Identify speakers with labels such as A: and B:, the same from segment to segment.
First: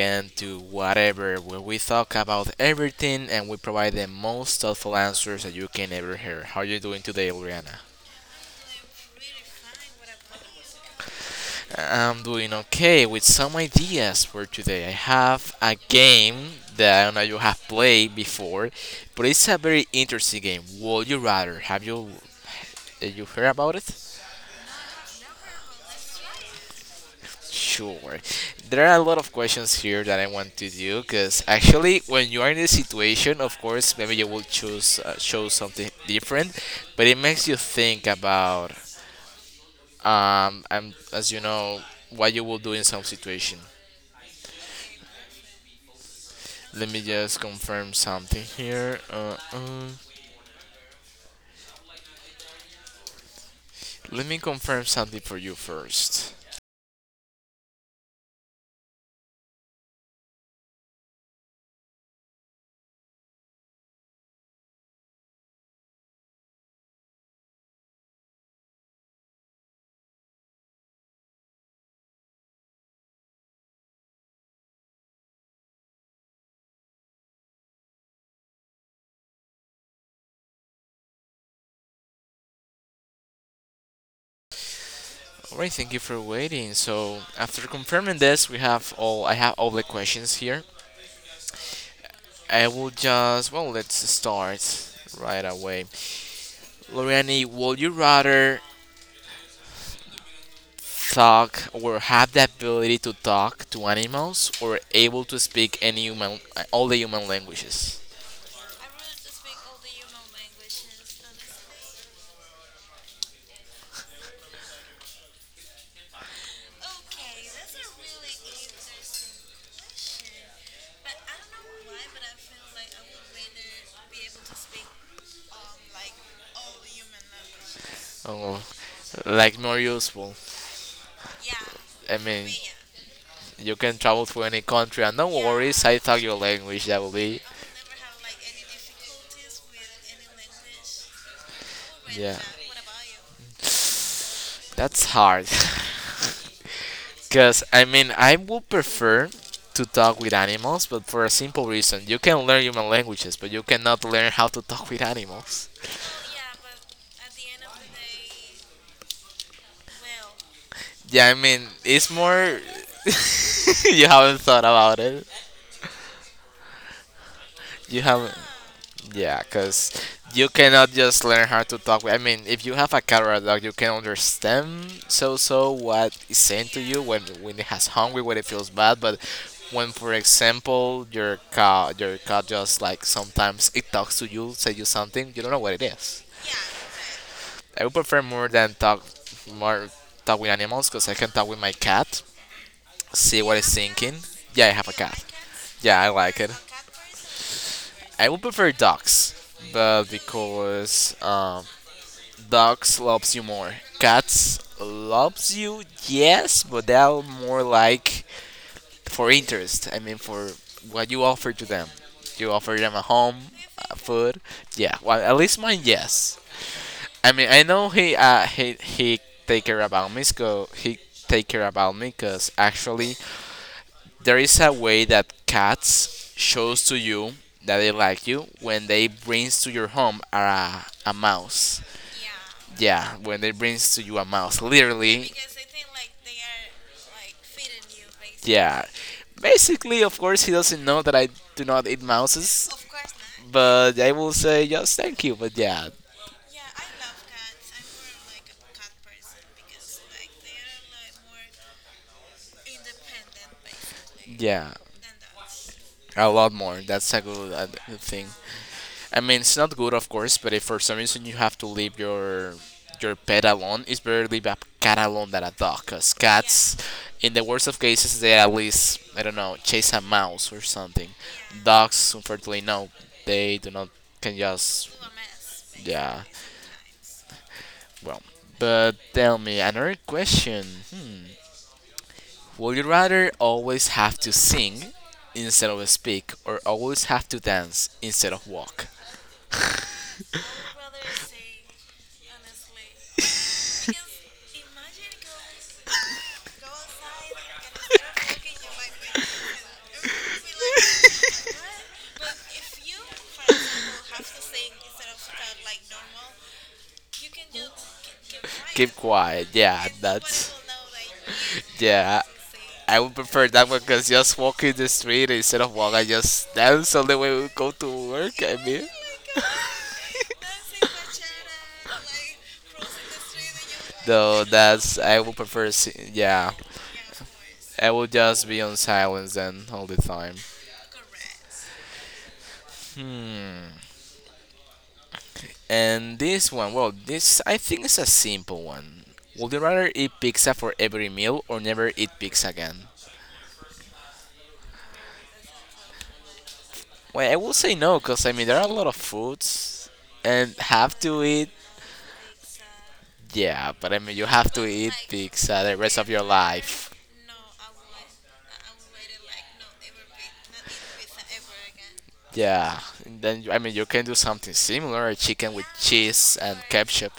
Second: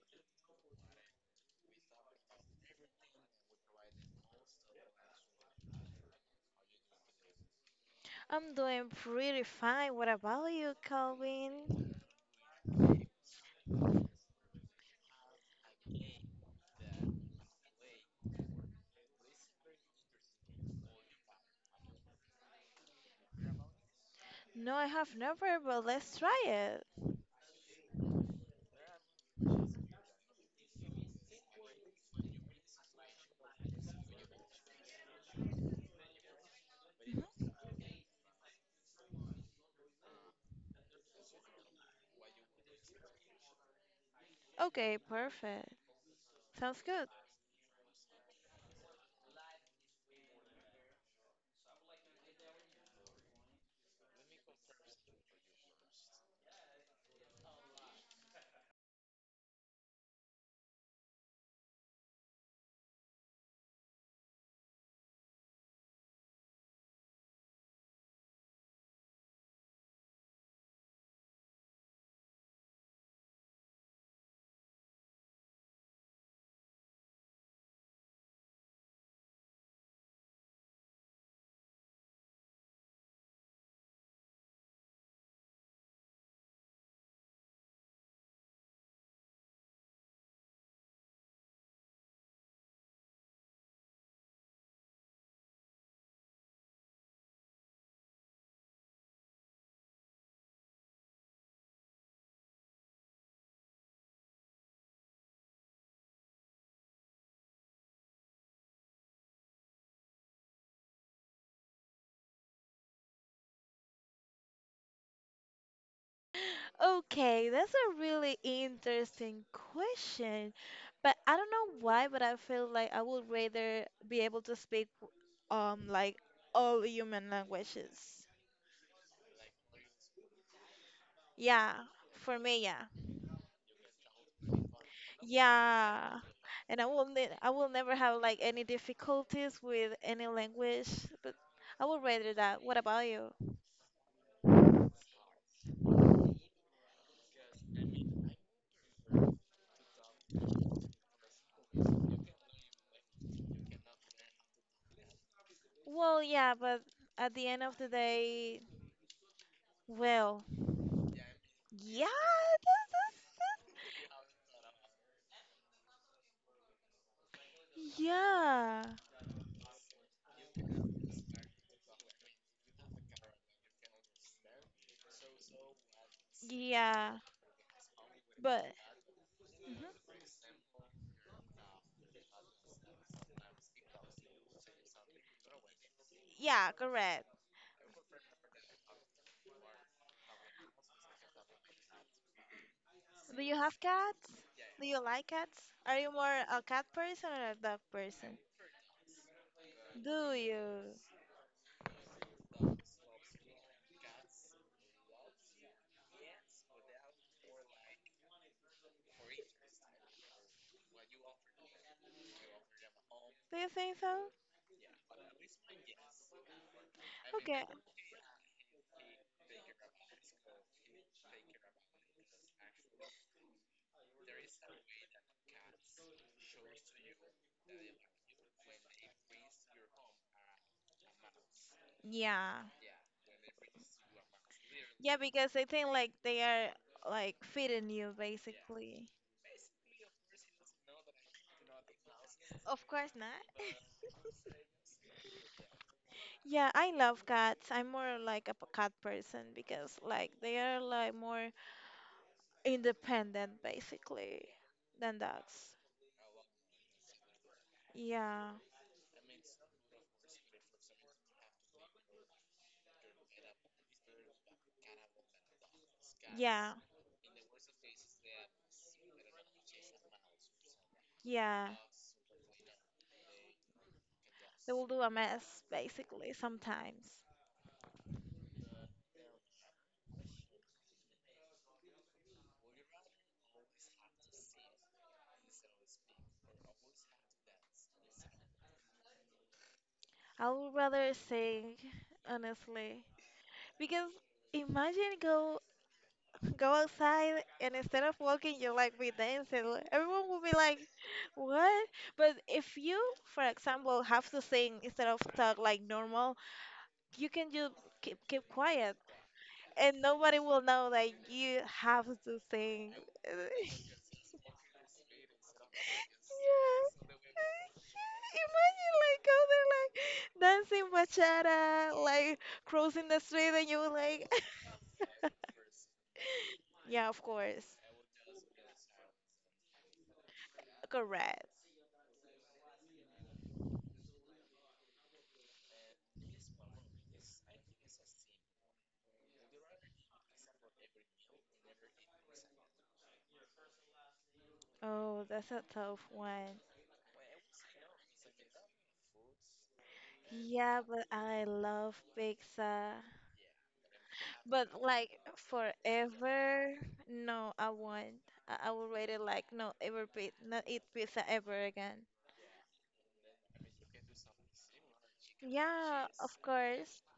A: again to Whatever, where we talk about everything and we provide the most thoughtful answers that you can ever hear. How are you doing today, Oriana?
B: I'm doing pretty fine. What about you, Calvin?
A: I'm doing okay with some ideas for today. I have a game that I don't know you have played before, but it's a very interesting game. Would you rather? Have you heard about it?
B: No, I have never, but let's try it.
A: Sure. There are a lot of questions here that I want to do because actually, when you are in this situation, of course, maybe you will choose show something different, but it makes
B: Mhm.
A: you think about as you know, what you will do in some situation.
B: Okay, perfect. Sounds
A: Let me
B: good.
A: just confirm something here. Let me confirm something for you first. Alright, thank you for waiting. So after confirming this, we have all I have all the questions here. I will just, well, let's start right away. Loriani, would you rather talk or have the ability to talk to animals or able to speak any all the human languages?
B: Okay, that's a really interesting question, but I don't know why, but I feel like I would rather be able to speak like all human languages.
A: Oh, like more useful.
B: Yeah,
A: I
B: for
A: mean,
B: me, yeah.
A: you can travel to any country and no worries, I
B: Yeah.
A: talk your
B: And
A: language, that will be.
B: I will never have like any difficulties with any language, but I would rather
A: Yeah.
B: that. What about you?
A: That's hard. Because, I mean, I would prefer to talk with animals, but for a simple reason. You can learn human languages, but you cannot learn how to talk with animals.
B: Well, yeah, but at the end of the day, well,
A: Yeah, I mean,
B: yeah,
A: it's more.
B: this
A: You haven't thought about it.
B: is,
A: You haven't.
B: yeah,
A: Yeah, because you cannot just learn how to talk. I mean, if you have a cat or a dog, you can understand so what is saying to you when
B: yeah,
A: when it has hungry, when it
B: but
A: feels bad. But
B: mhm.
A: when, for example, your cat just like sometimes it talks to you, say you something, you don't know what it is.
B: Yeah, correct.
A: I would prefer more than talk more talk with animals because I can talk with my cat, see
B: Do
A: what
B: you
A: it's
B: have
A: thinking.
B: cats?
A: Yeah, I have
B: Do
A: a
B: you
A: cat.
B: like cats?
A: Yeah,
B: Are
A: I
B: you
A: like
B: more
A: it.
B: a cat person or a dog
A: I would
B: person?
A: prefer dogs, but
B: Do you?
A: because dogs loves you more. Cats loves you, yes, but they're more like for interest. I mean, for what you offer to them. You offer them a home,
B: Do you think so?
A: food. Yeah, well, at least mine, yes. I mean, I
B: Okay.
A: know he take care about me, so he take care about me, cause actually there is a way that cats shows to you that they like you when they brings to your home a mouse.
B: Yeah.
A: Yeah, when they brings to you a mouse,
B: Yeah,
A: literally.
B: because I think like they are like feeding you
A: Yeah.
B: basically.
A: Basically, of course, he doesn't know that I do not eat mouses,
B: Of course not.
A: not, but I will say just thank you. But yeah,
B: Yeah, I love cats. I'm more like a cat person because like they are like more independent basically
A: yeah,
B: than dogs.
A: a lot more. That's a a good thing.
B: Yeah.
A: I mean, it's not good, of course, but if for some reason you have to leave your pet alone, it's better to leave a cat alone than a dog, because
B: Yeah.
A: cats, in the worst of cases, they at least, I don't know, chase a mouse or something.
B: Yeah.
A: Dogs, unfortunately, no, they do not, can
B: They will
A: just,
B: do a mess
A: yeah,
B: basically sometimes.
A: well. But tell me, another question. Hmm. Would you rather always have to sing instead of speak, or always have to dance instead of walk?
B: I would rather sing, honestly, because imagine go outside, and instead of walking you like be dancing. Like, everyone will be like, what? But if you, for example, have to sing instead of talk like normal, you can just keep
A: Keep
B: quiet,
A: quiet. Yeah,
B: and nobody
A: that's.
B: will know that you have
A: Yeah,
B: to sing.
A: I would prefer that
B: Yeah.
A: one because just walking the street instead of walking, I just dance all the way we go to work. I mean,
B: Imagine like out there like dancing bachata, like crossing the street, and you were like,
A: though that's I would prefer. Yeah,
B: yeah, of course,
A: I would just be on silence then all the time.
B: correct.
A: And this one, well, this I think is a simple one. Would you rather eat pizza for every meal or never eat pizza again?
B: Oh, that's a tough one.
A: Well, I will say no, because I mean, there are a lot of foods and
B: Yeah,
A: have
B: but
A: to
B: I
A: eat,
B: love pizza.
A: yeah, but I mean, you have to
B: But
A: eat
B: like
A: pizza the rest of your
B: forever,
A: life.
B: no, I won't. I would rather like not eat pizza ever again.
A: Yeah, and then I mean, you can do something similar, chicken with
B: Yeah,
A: cheese
B: of
A: and
B: course.
A: ketchup.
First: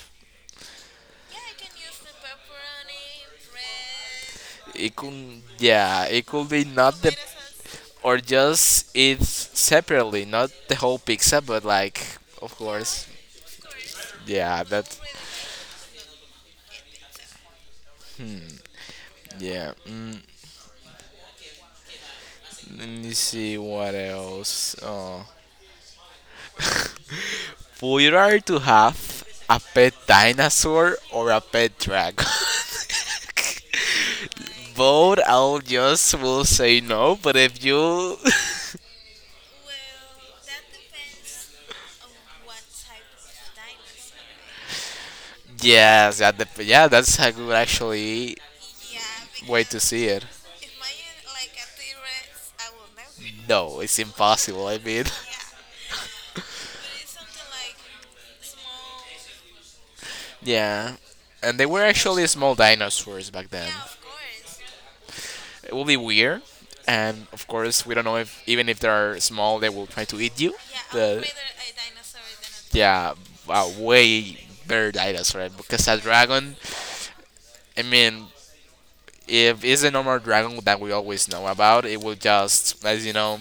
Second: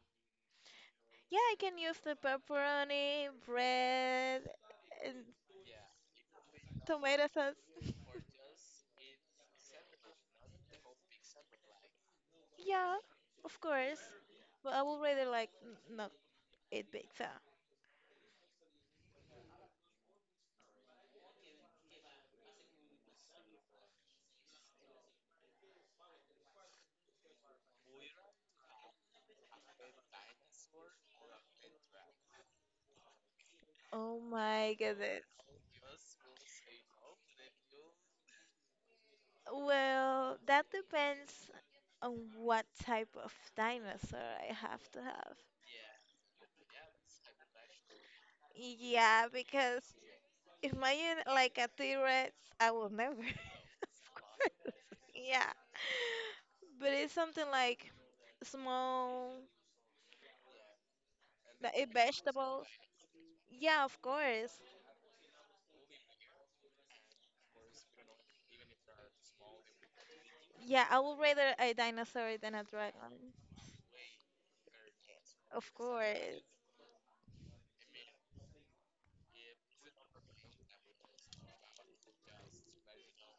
B: Yeah, I can use the pepperoni, bread,
A: It
B: and
A: could, yeah, it could be not the,
B: tomato sauce.
A: or just eat separately not the whole pizza but like of
B: Yeah,
A: course
B: of course.
A: yeah
B: But I
A: that.
B: would rather like not eat pizza.
A: Hmm, yeah, mm, let me see what else. Oh, would you rather to have a pet dinosaur or a pet dragon?
B: Oh my
A: Both
B: goodness.
A: I'll just will say no but if you.
B: Well, that depends on what type of dinosaur I have to have.
A: Yes, that yeah, that's a good actually
B: Yeah,
A: way to
B: because
A: see it.
B: imagine like a T-Rex, I will never.
A: No, it's impossible. I mean,
B: Yeah. But it's something like small,
A: yeah. And they
B: like
A: were actually small
B: vegetables.
A: dinosaurs back then.
B: Yeah, of course.
A: It will be weird. And of course, we don't know if even if they are small, they will try to eat you.
B: Yeah, I would
A: The-
B: rather a dinosaur than a
A: yeah,
B: dragon.
A: wow, way better dinosaur right?
B: Of
A: Because a
B: course.
A: dragon. I mean, if it's a normal dragon that we always know about, it will just, as you know,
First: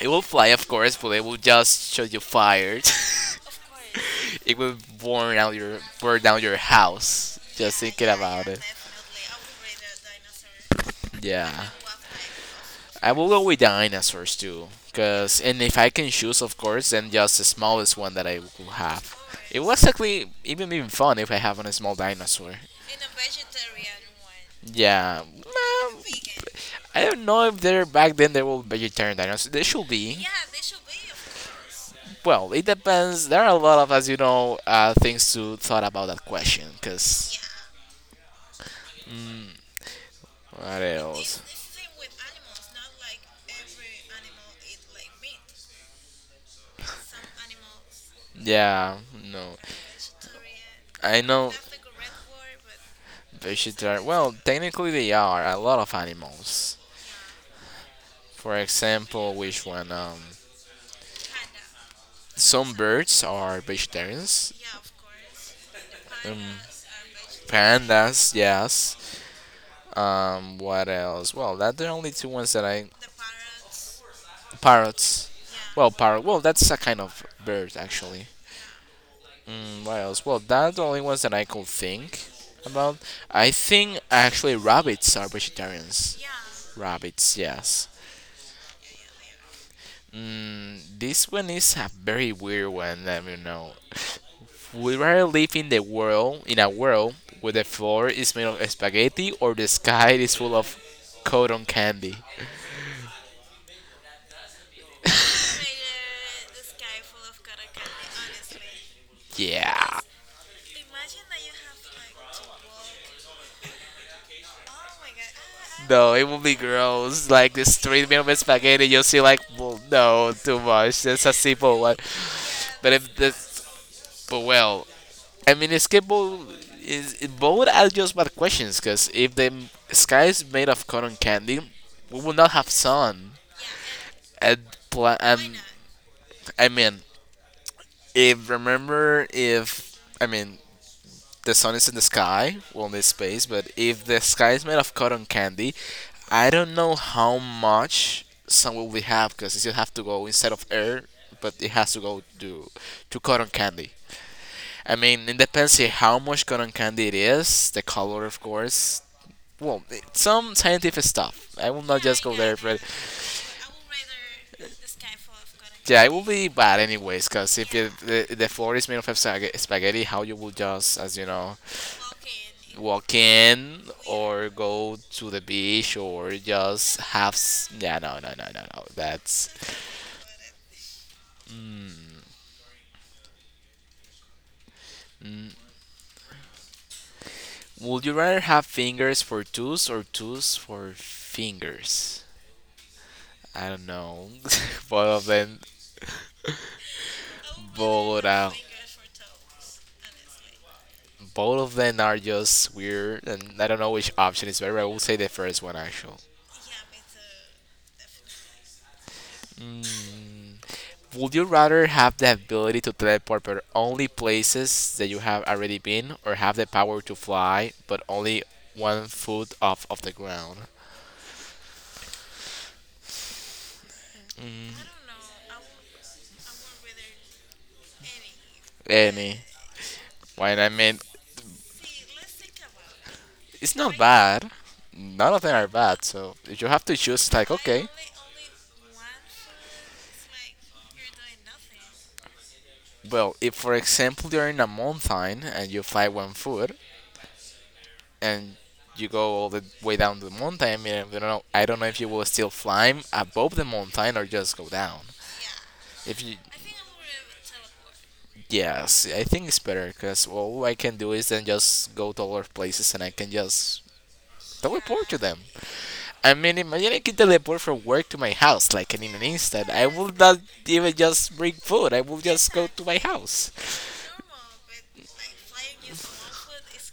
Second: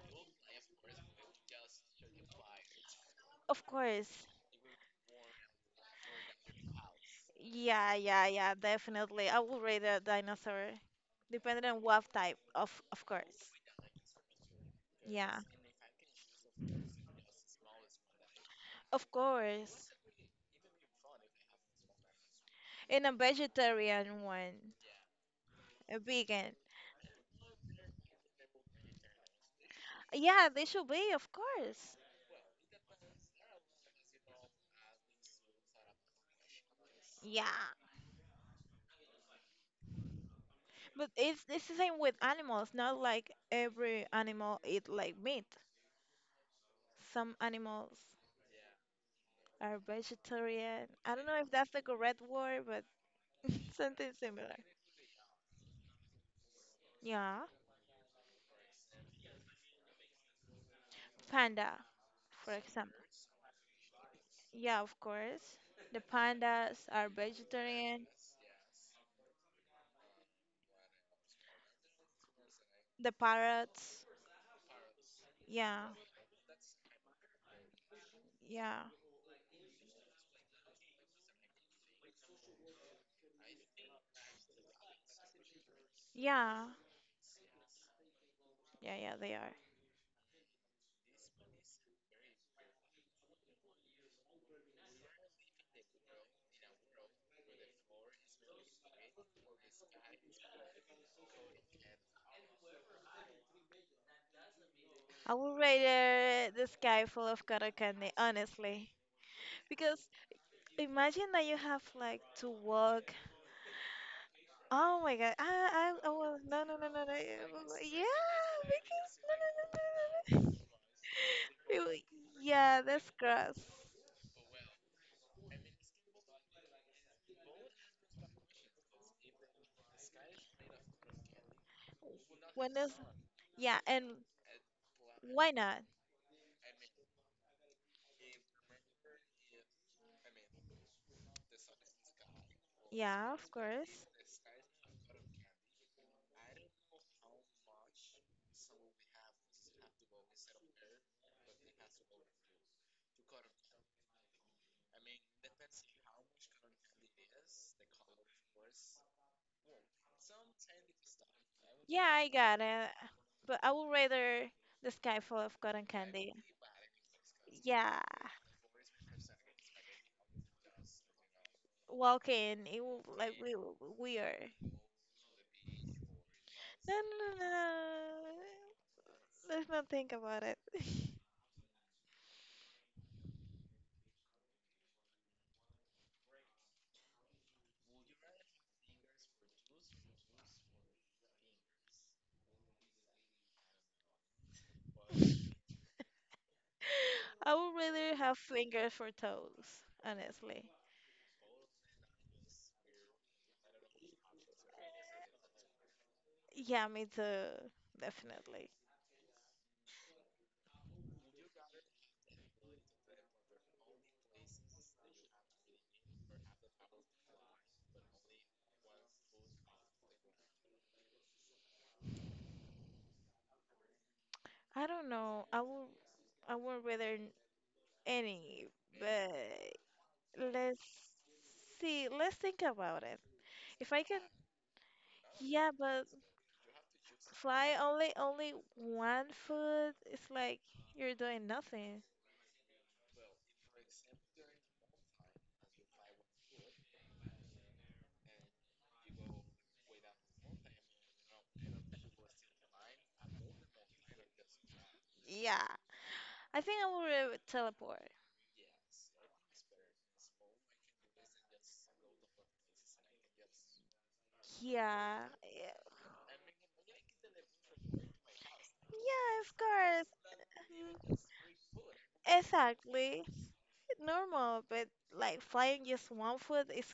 A: it will fly, of course, but it will just show you fire.
B: Of course.
A: It would burn down your house just
B: Yeah,
A: thinking
B: yeah,
A: about
B: yeah,
A: it.
B: definitely. I would rate a dinosaur, depending
A: Yeah,
B: on what type, of
A: I will go
B: course.
A: with dinosaurs too.
B: Yeah,
A: Cause and if I can choose, of course, then just the smallest one that I will
B: of
A: have. It was
B: course.
A: actually even fun if I have on a small dinosaur.
B: And a vegetarian one,
A: Yeah,
B: a vegan.
A: I don't know if they're back then they were vegetarian dinosaurs. They should be.
B: Yeah, they should be, of course.
A: Well, it depends. There are a lot of, as you know, things to thought about that question. Cause
B: Yeah,
A: what
B: but
A: else?
B: it's the same with animals. Not like every animal eat like meat. Some animals
A: Yeah, no.
B: are vegetarian. I
A: I
B: don't know
A: know
B: if that's the correct word, but
A: vegetarian.
B: something
A: Well,
B: similar.
A: technically they are a lot of animals.
B: Yeah,
A: For example, which one?
B: panda, for
A: Some
B: example.
A: birds are vegetarians.
B: Yeah, of course. The pandas are
A: Pandas,
B: vegetarian.
A: yes. What else? Well, that the only two ones that I.
B: The parrots.
A: Parrots.
B: Yeah,
A: Well, parrot. Well, that's a kind of bird actually.
B: yeah,
A: Mm, what else? Well, that's the only ones that I could think about. I think actually rabbits are vegetarians.
B: yeah,
A: Rabbits, yes.
B: yeah, yeah, they are.
A: Mm, this one is a very weird one. Let me know. Would you rather live in the world in a world where the floor is made of spaghetti or the sky is full of cotton candy?
B: I would rather the sky full of cotton candy, honestly.
A: Yeah.
B: Because imagine that you have like to walk. Oh my God. I
A: No, it
B: will,
A: would be
B: no, no, no, no, no.
A: gross. Like the street made
B: Yeah,
A: of spaghetti, you'll
B: because,
A: see
B: no,
A: like,
B: no,
A: well, no,
B: no, no,
A: too much. That's a
B: no,
A: simple
B: no.
A: one.
B: Ew, yeah,
A: But
B: that's
A: if
B: gross.
A: this, but well, I mean, escape bowl is both are just bad questions because if the sky is made of cotton candy, we will not have
B: When is,
A: sun.
B: yeah, and
A: And,
B: why
A: and
B: not?
A: I mean, if remember, if I mean, the sun is in the sky, well, in this
B: Yeah,
A: space,
B: of
A: but
B: course.
A: if the sky is made of cotton candy, I don't know how much sun will we have because it still have to go instead of air, but it has to go to cotton candy. I mean, it depends on how much cotton candy it is, the color, of course. Some scientific stuff. I will not
B: Yeah,
A: just
B: I
A: go there,
B: got
A: but
B: it. But I would rather the sky full of cotton
A: yeah, it will
B: candy.
A: be bad anyways. Cause if it,
B: Yeah,
A: the floor is made of spaghetti, how you will just, as you know,
B: walking. It will
A: walk
B: like we
A: in or
B: weird.
A: go to the beach or
B: No,
A: just
B: no,
A: have?
B: no,
A: Yeah, no, no, no,
B: no.
A: no, no. That's.
B: Let's not think about it.
A: Mm, mm. Would you rather have fingers for toes or toes for fingers? I don't know. Both of them.
B: I would rather
A: Bowl,
B: have fingers for toes, honestly.
A: both of them are just weird, and I don't know which option is better. I will say the first one actually.
B: Yeah, me too. Definitely.
A: Mm. Would you rather have the ability to teleport but only places that you have already been, or have the power to fly but only one foot off of the ground?
B: I don't know. I would rather any, but
A: Any. Why? I
B: let's
A: mean,
B: see. Let's think about it.
A: it's
B: If
A: not
B: I can,
A: bad. None of them are
B: yeah,
A: bad.
B: but
A: So you have to choose, like,
B: fly
A: okay,
B: only 1 foot, it's like you're doing nothing.
A: well, if for example you're in a mountain and you fly one foot and you go all the way down the mountain, I mean, I don't know if you will still climb above the mountain or just go down.
B: Yeah.
A: If you,
B: I think I would rather teleport.
A: yes, I think it's better because all I can do is then just go to other places and I can just teleport to
B: Yeah.
A: them.
B: Yeah.
A: I mean, imagine I can teleport from work to my house like in an
B: Yeah, of
A: instant. I will not even
B: course.
A: just bring
B: Mm,
A: food. I will just go to my
B: exactly.
A: house.
B: Normal, but like flying just 1 foot is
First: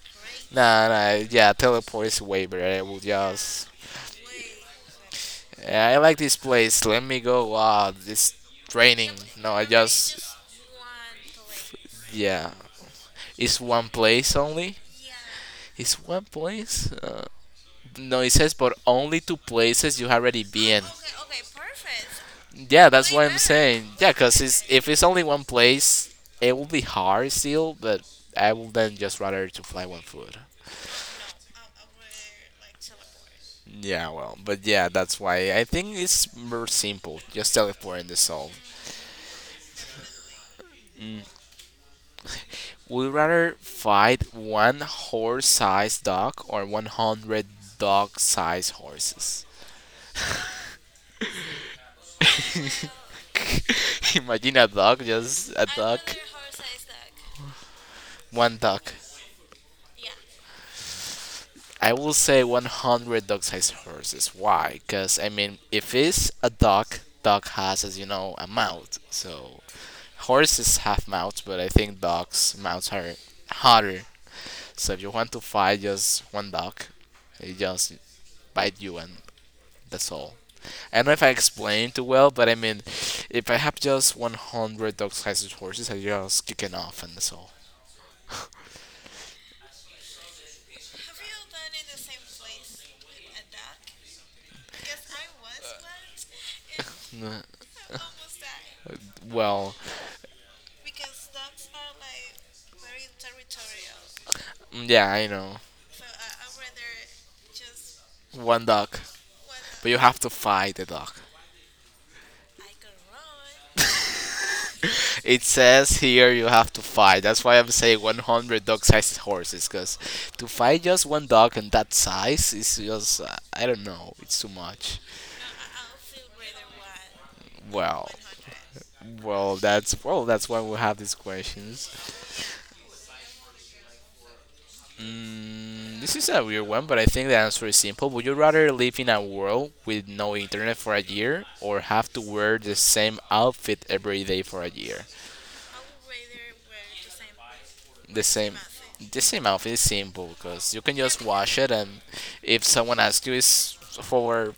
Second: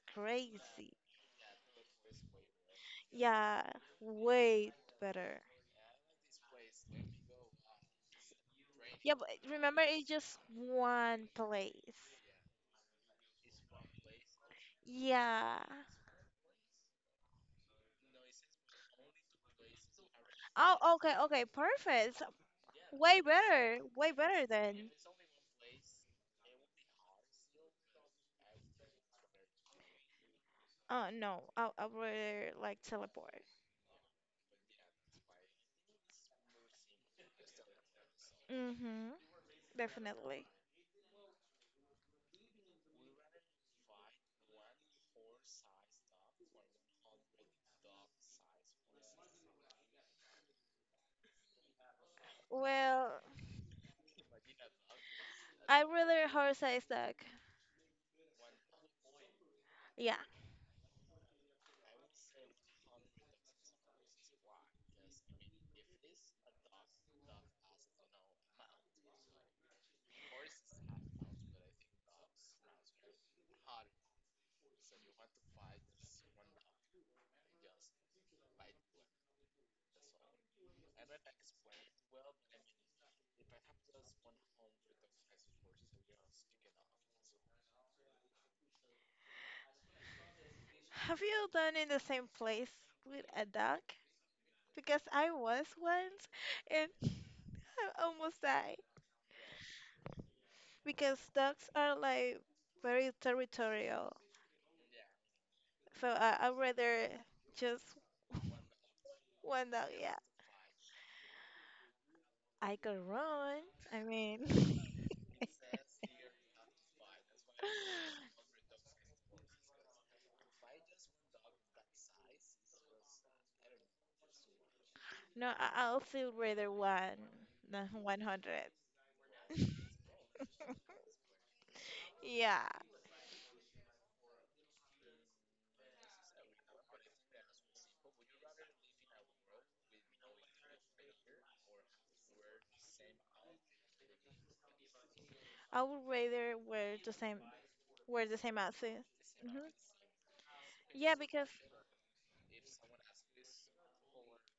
A: Nah,
B: crazy.
A: nah, yeah, teleport is way better. I will
B: Yeah,
A: just.
B: way better.
A: Yeah, I like this place. Let me go. Wow, this training.
B: Yeah, but
A: No, I
B: remember it's
A: just.
B: just one place.
A: Yeah. It's one place only?
B: Yeah.
A: It's one place? No, it says, but only two places you already been.
B: Oh, okay, okay, perfect. So,
A: Yeah, that's
B: way
A: what I'm
B: better,
A: saying.
B: way
A: Yeah, because
B: better
A: it's, if
B: than.
A: it's only one place, it will be hard still, but I will then just rather to fly one foot.
B: Oh no, I would like teleport.
A: Yeah, well, but yeah, that's why I think it's more simple. Just teleport and dissolve.
B: Mm-hmm, definitely.
A: Would you rather fight one horse-sized dog or 100 dog-sized horses?
B: Well,
A: Imagine a dog, just a
B: I
A: dog,
B: rather horse-sized dog.
A: one dog.
B: Yeah.
A: I will say 100 dog-sized horses. Why? Because, I mean, if it's a dog, dog has, as you know, a mouth. So, horses have mouths, but I think dogs' mouths are harder. So, if you want to fight just one dog, it just bite you and that's all. I don't know if I explained it well, but I mean, if I have just 100 dog sized horses, I just kick it off and so.
B: Have you done in the same place with a dog? Because I was once and I almost died.
A: Well,
B: Because dogs are like very territorial.
A: mm, yeah, I know.
B: So I rather just
A: One dog.
B: one dog,
A: But you
B: yeah.
A: have to fight the dog.
B: I could run. I mean,
A: It says here you have to fight. That's why I'm saying 100 dog sized horses, because to fight just one dog in that size is just, I don't know, it's too much.
B: no, I'll still rather one than
A: Well.
B: 100.
A: Well. That's why we have these questions.
B: Yeah.
A: Mm, this is a weird one, but I think the answer is simple. Would you rather live in a world with no internet for a year or have to wear the same outfit every day for a year?
B: I would rather wear the same
A: The
B: Wear the
A: same.
B: same outfit.
A: The same
B: Hmm.
A: outfit is simple because you can
B: Yeah,
A: just
B: because
A: wash it, and if someone asks you, it's for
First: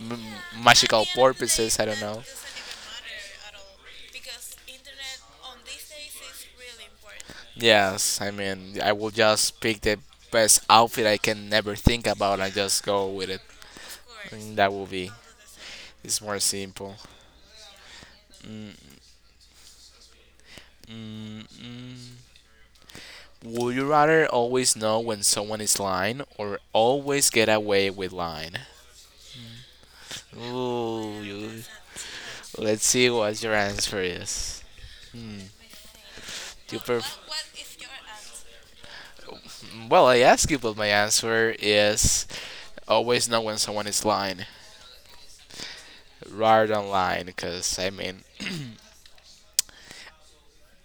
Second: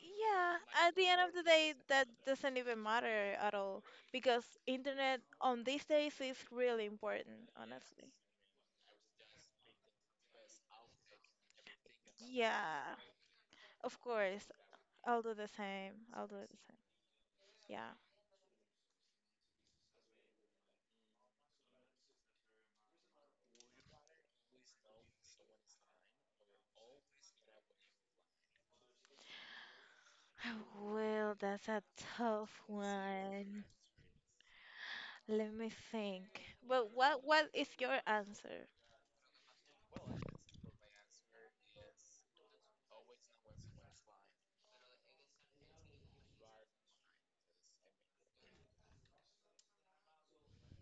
A: m-
B: at
A: magical
B: the end of the day,
A: purposes. I don't
B: that
A: know.
B: doesn't even matter at all because internet on these days is really important, honestly.
A: Yes, I mean, I will just pick the best outfit I can never think about and just
B: Yeah,
A: go with it.
B: of course.
A: And that will be.
B: I'll do the same.
A: It's
B: I'll do
A: more
B: the same.
A: simple.
B: Yeah.
A: Mm, mm. Would you rather always know when someone is lying or always get away with lying? Ooh,
B: Well, that's a tough
A: let's see what your
B: one.
A: answer is.
B: Let me think.
A: you
B: But
A: pref-
B: what is your answer?
A: Well, I ask you, but my answer is always know when someone is lying, rather than lying. Because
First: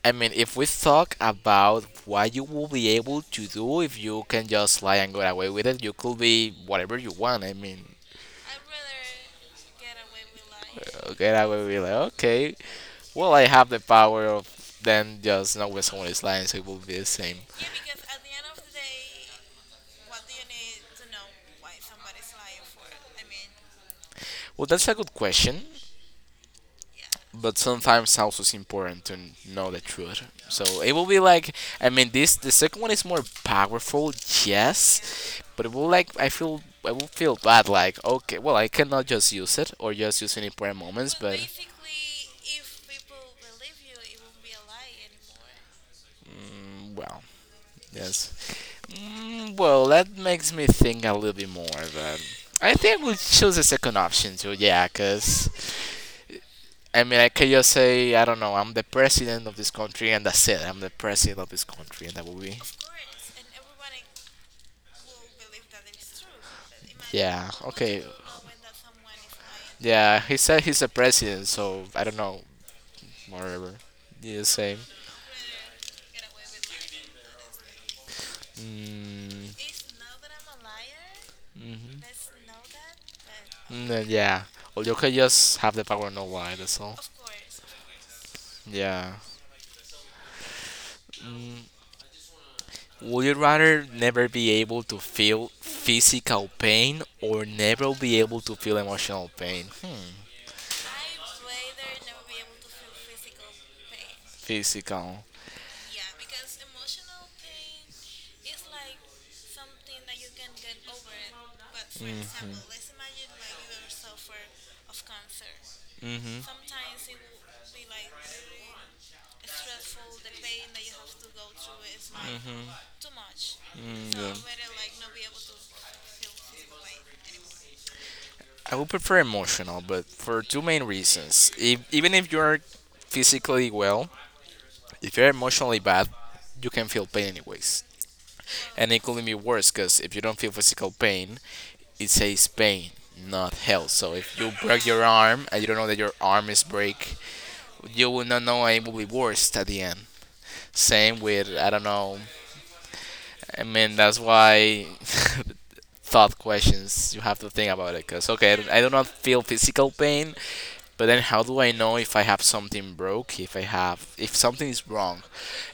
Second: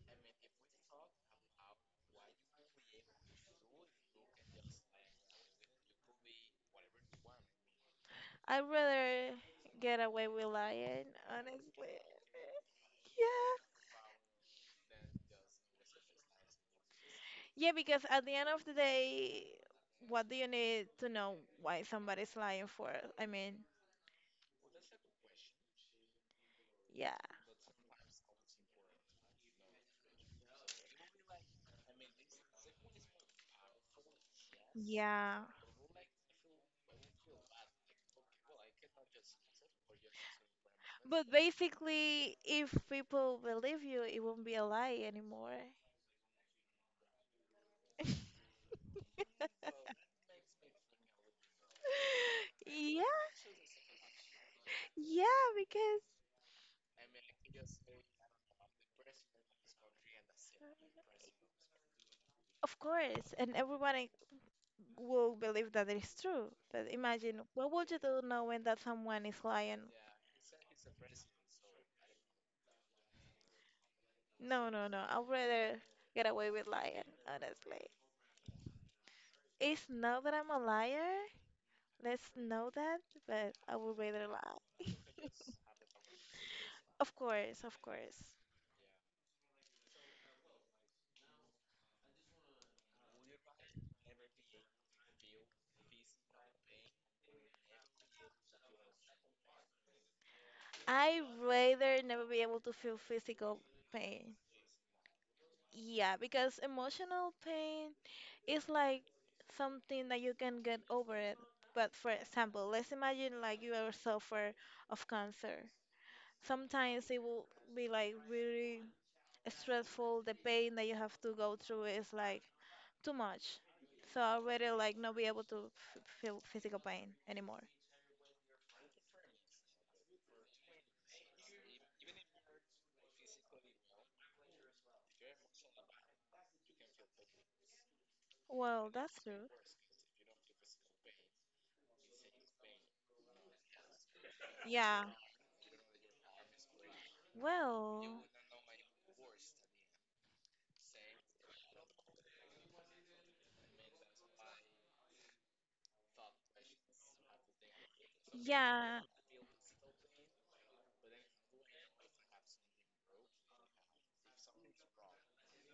A: I mean, if we talk about what you will be able to do if you can just lie and get away with it, you could be whatever you want. I mean,
B: I'd rather get away with lying,
A: get away with it.
B: honestly.
A: Like, okay, well, I have
B: Yeah.
A: the power of then just know when someone is lying, so it will be the same.
B: Yeah, because at the end of the day, what do you need to know why somebody's lying for? I mean,
A: Well, that's a good question.
B: yeah.
A: But sometimes also it's important to know the truth. So it will be like I mean this the second one is more powerful, yes,
B: Yeah.
A: but it will like I feel I will feel bad like okay, well I cannot just use it or just use it in important moments,
B: But
A: but
B: basically, if people believe you, it won't be a lie anymore.
A: mm, well, yes. Mm, well that makes me think a little bit more, but I think I
B: Yeah,
A: will choose the second option too. Yeah,
B: yeah,
A: cause
B: because
A: I mean, I can just say, I don't know, I'm the president of this country, and that's it. I'm the president of this country, and that will be.
B: of course, and everyone will believe that it is true. But imagine,
A: Yeah,
B: what would you
A: okay.
B: do knowing that someone is lying?
A: Yeah, he said he's the president, so I don't know, whatever. Yeah,
B: No,
A: same.
B: no, no. I'd rather get away with lying, honestly.
A: Mm,
B: It's not that I'm a liar.
A: mhm.
B: Let's know that, but I
A: Mm,
B: would rather
A: yeah. Well,
B: lie.
A: you can just have the power, no lie, that's all.
B: Of course, of course.
A: Yeah. Mm, would you rather never be able to feel physical pain or never be able to feel emotional pain? Hmm.
B: I rather never be able to feel physical pain.
A: Physical.
B: Yeah, because emotional pain is like something that you can get over it. But for example, let's imagine like you ever suffer of cancer.
A: Mhm.
B: Sometimes it will be like really stressful. The pain that you have to go through is like too much.
A: Mm,
B: So
A: yeah.
B: I already like not be able to f feel physical pain anymore.
A: Anymore. I would prefer emotional, but for two main reasons. If, even if you are physically well, if you're emotionally bad, you can feel pain anyways.
B: Well,
A: And it
B: that's
A: could be
B: true.
A: worse because if you don't feel physical pain, it says pain, not health. So if you break
B: Yeah.
A: your arm and you don't know that your arm is break, you
B: Well,
A: will not know and it will be worse at the end. Same with I don't know I mean, that's why thought questions. You have to think about it. Cause okay, I do
B: yeah.
A: not feel physical pain, but then how do I know if I have something broke? If I have, if something is wrong?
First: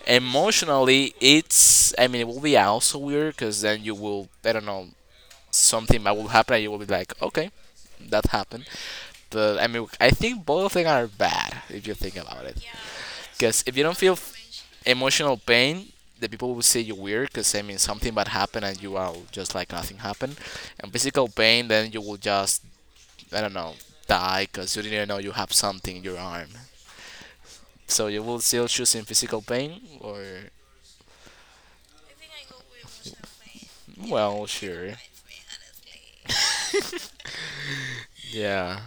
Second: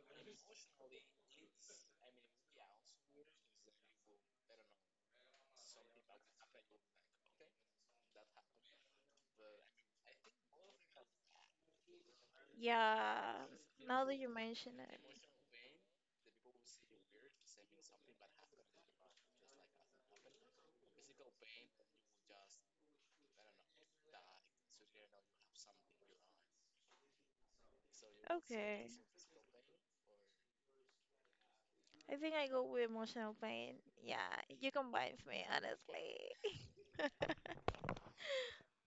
A: Emotionally, it's. I mean, it will be also weird. Cause then you will. I don't know. Something that will happen, and you will be like, okay, that happened. But I mean, I think both of them are bad if you think about it.
B: Yeah,
A: Because if you don't
B: now
A: feel
B: that you mention it.
A: emotional pain, the people will say you're weird. Because I mean, something bad happened and you are just like nothing happened. And physical pain, then you will just I don't know die because you didn't know you have something in your arm. So you will still
B: Okay.
A: choosing physical pain or
B: I think I go with emotional pain. Yeah,
A: well,
B: you
A: sure,
B: combine with me, honestly.
A: yeah.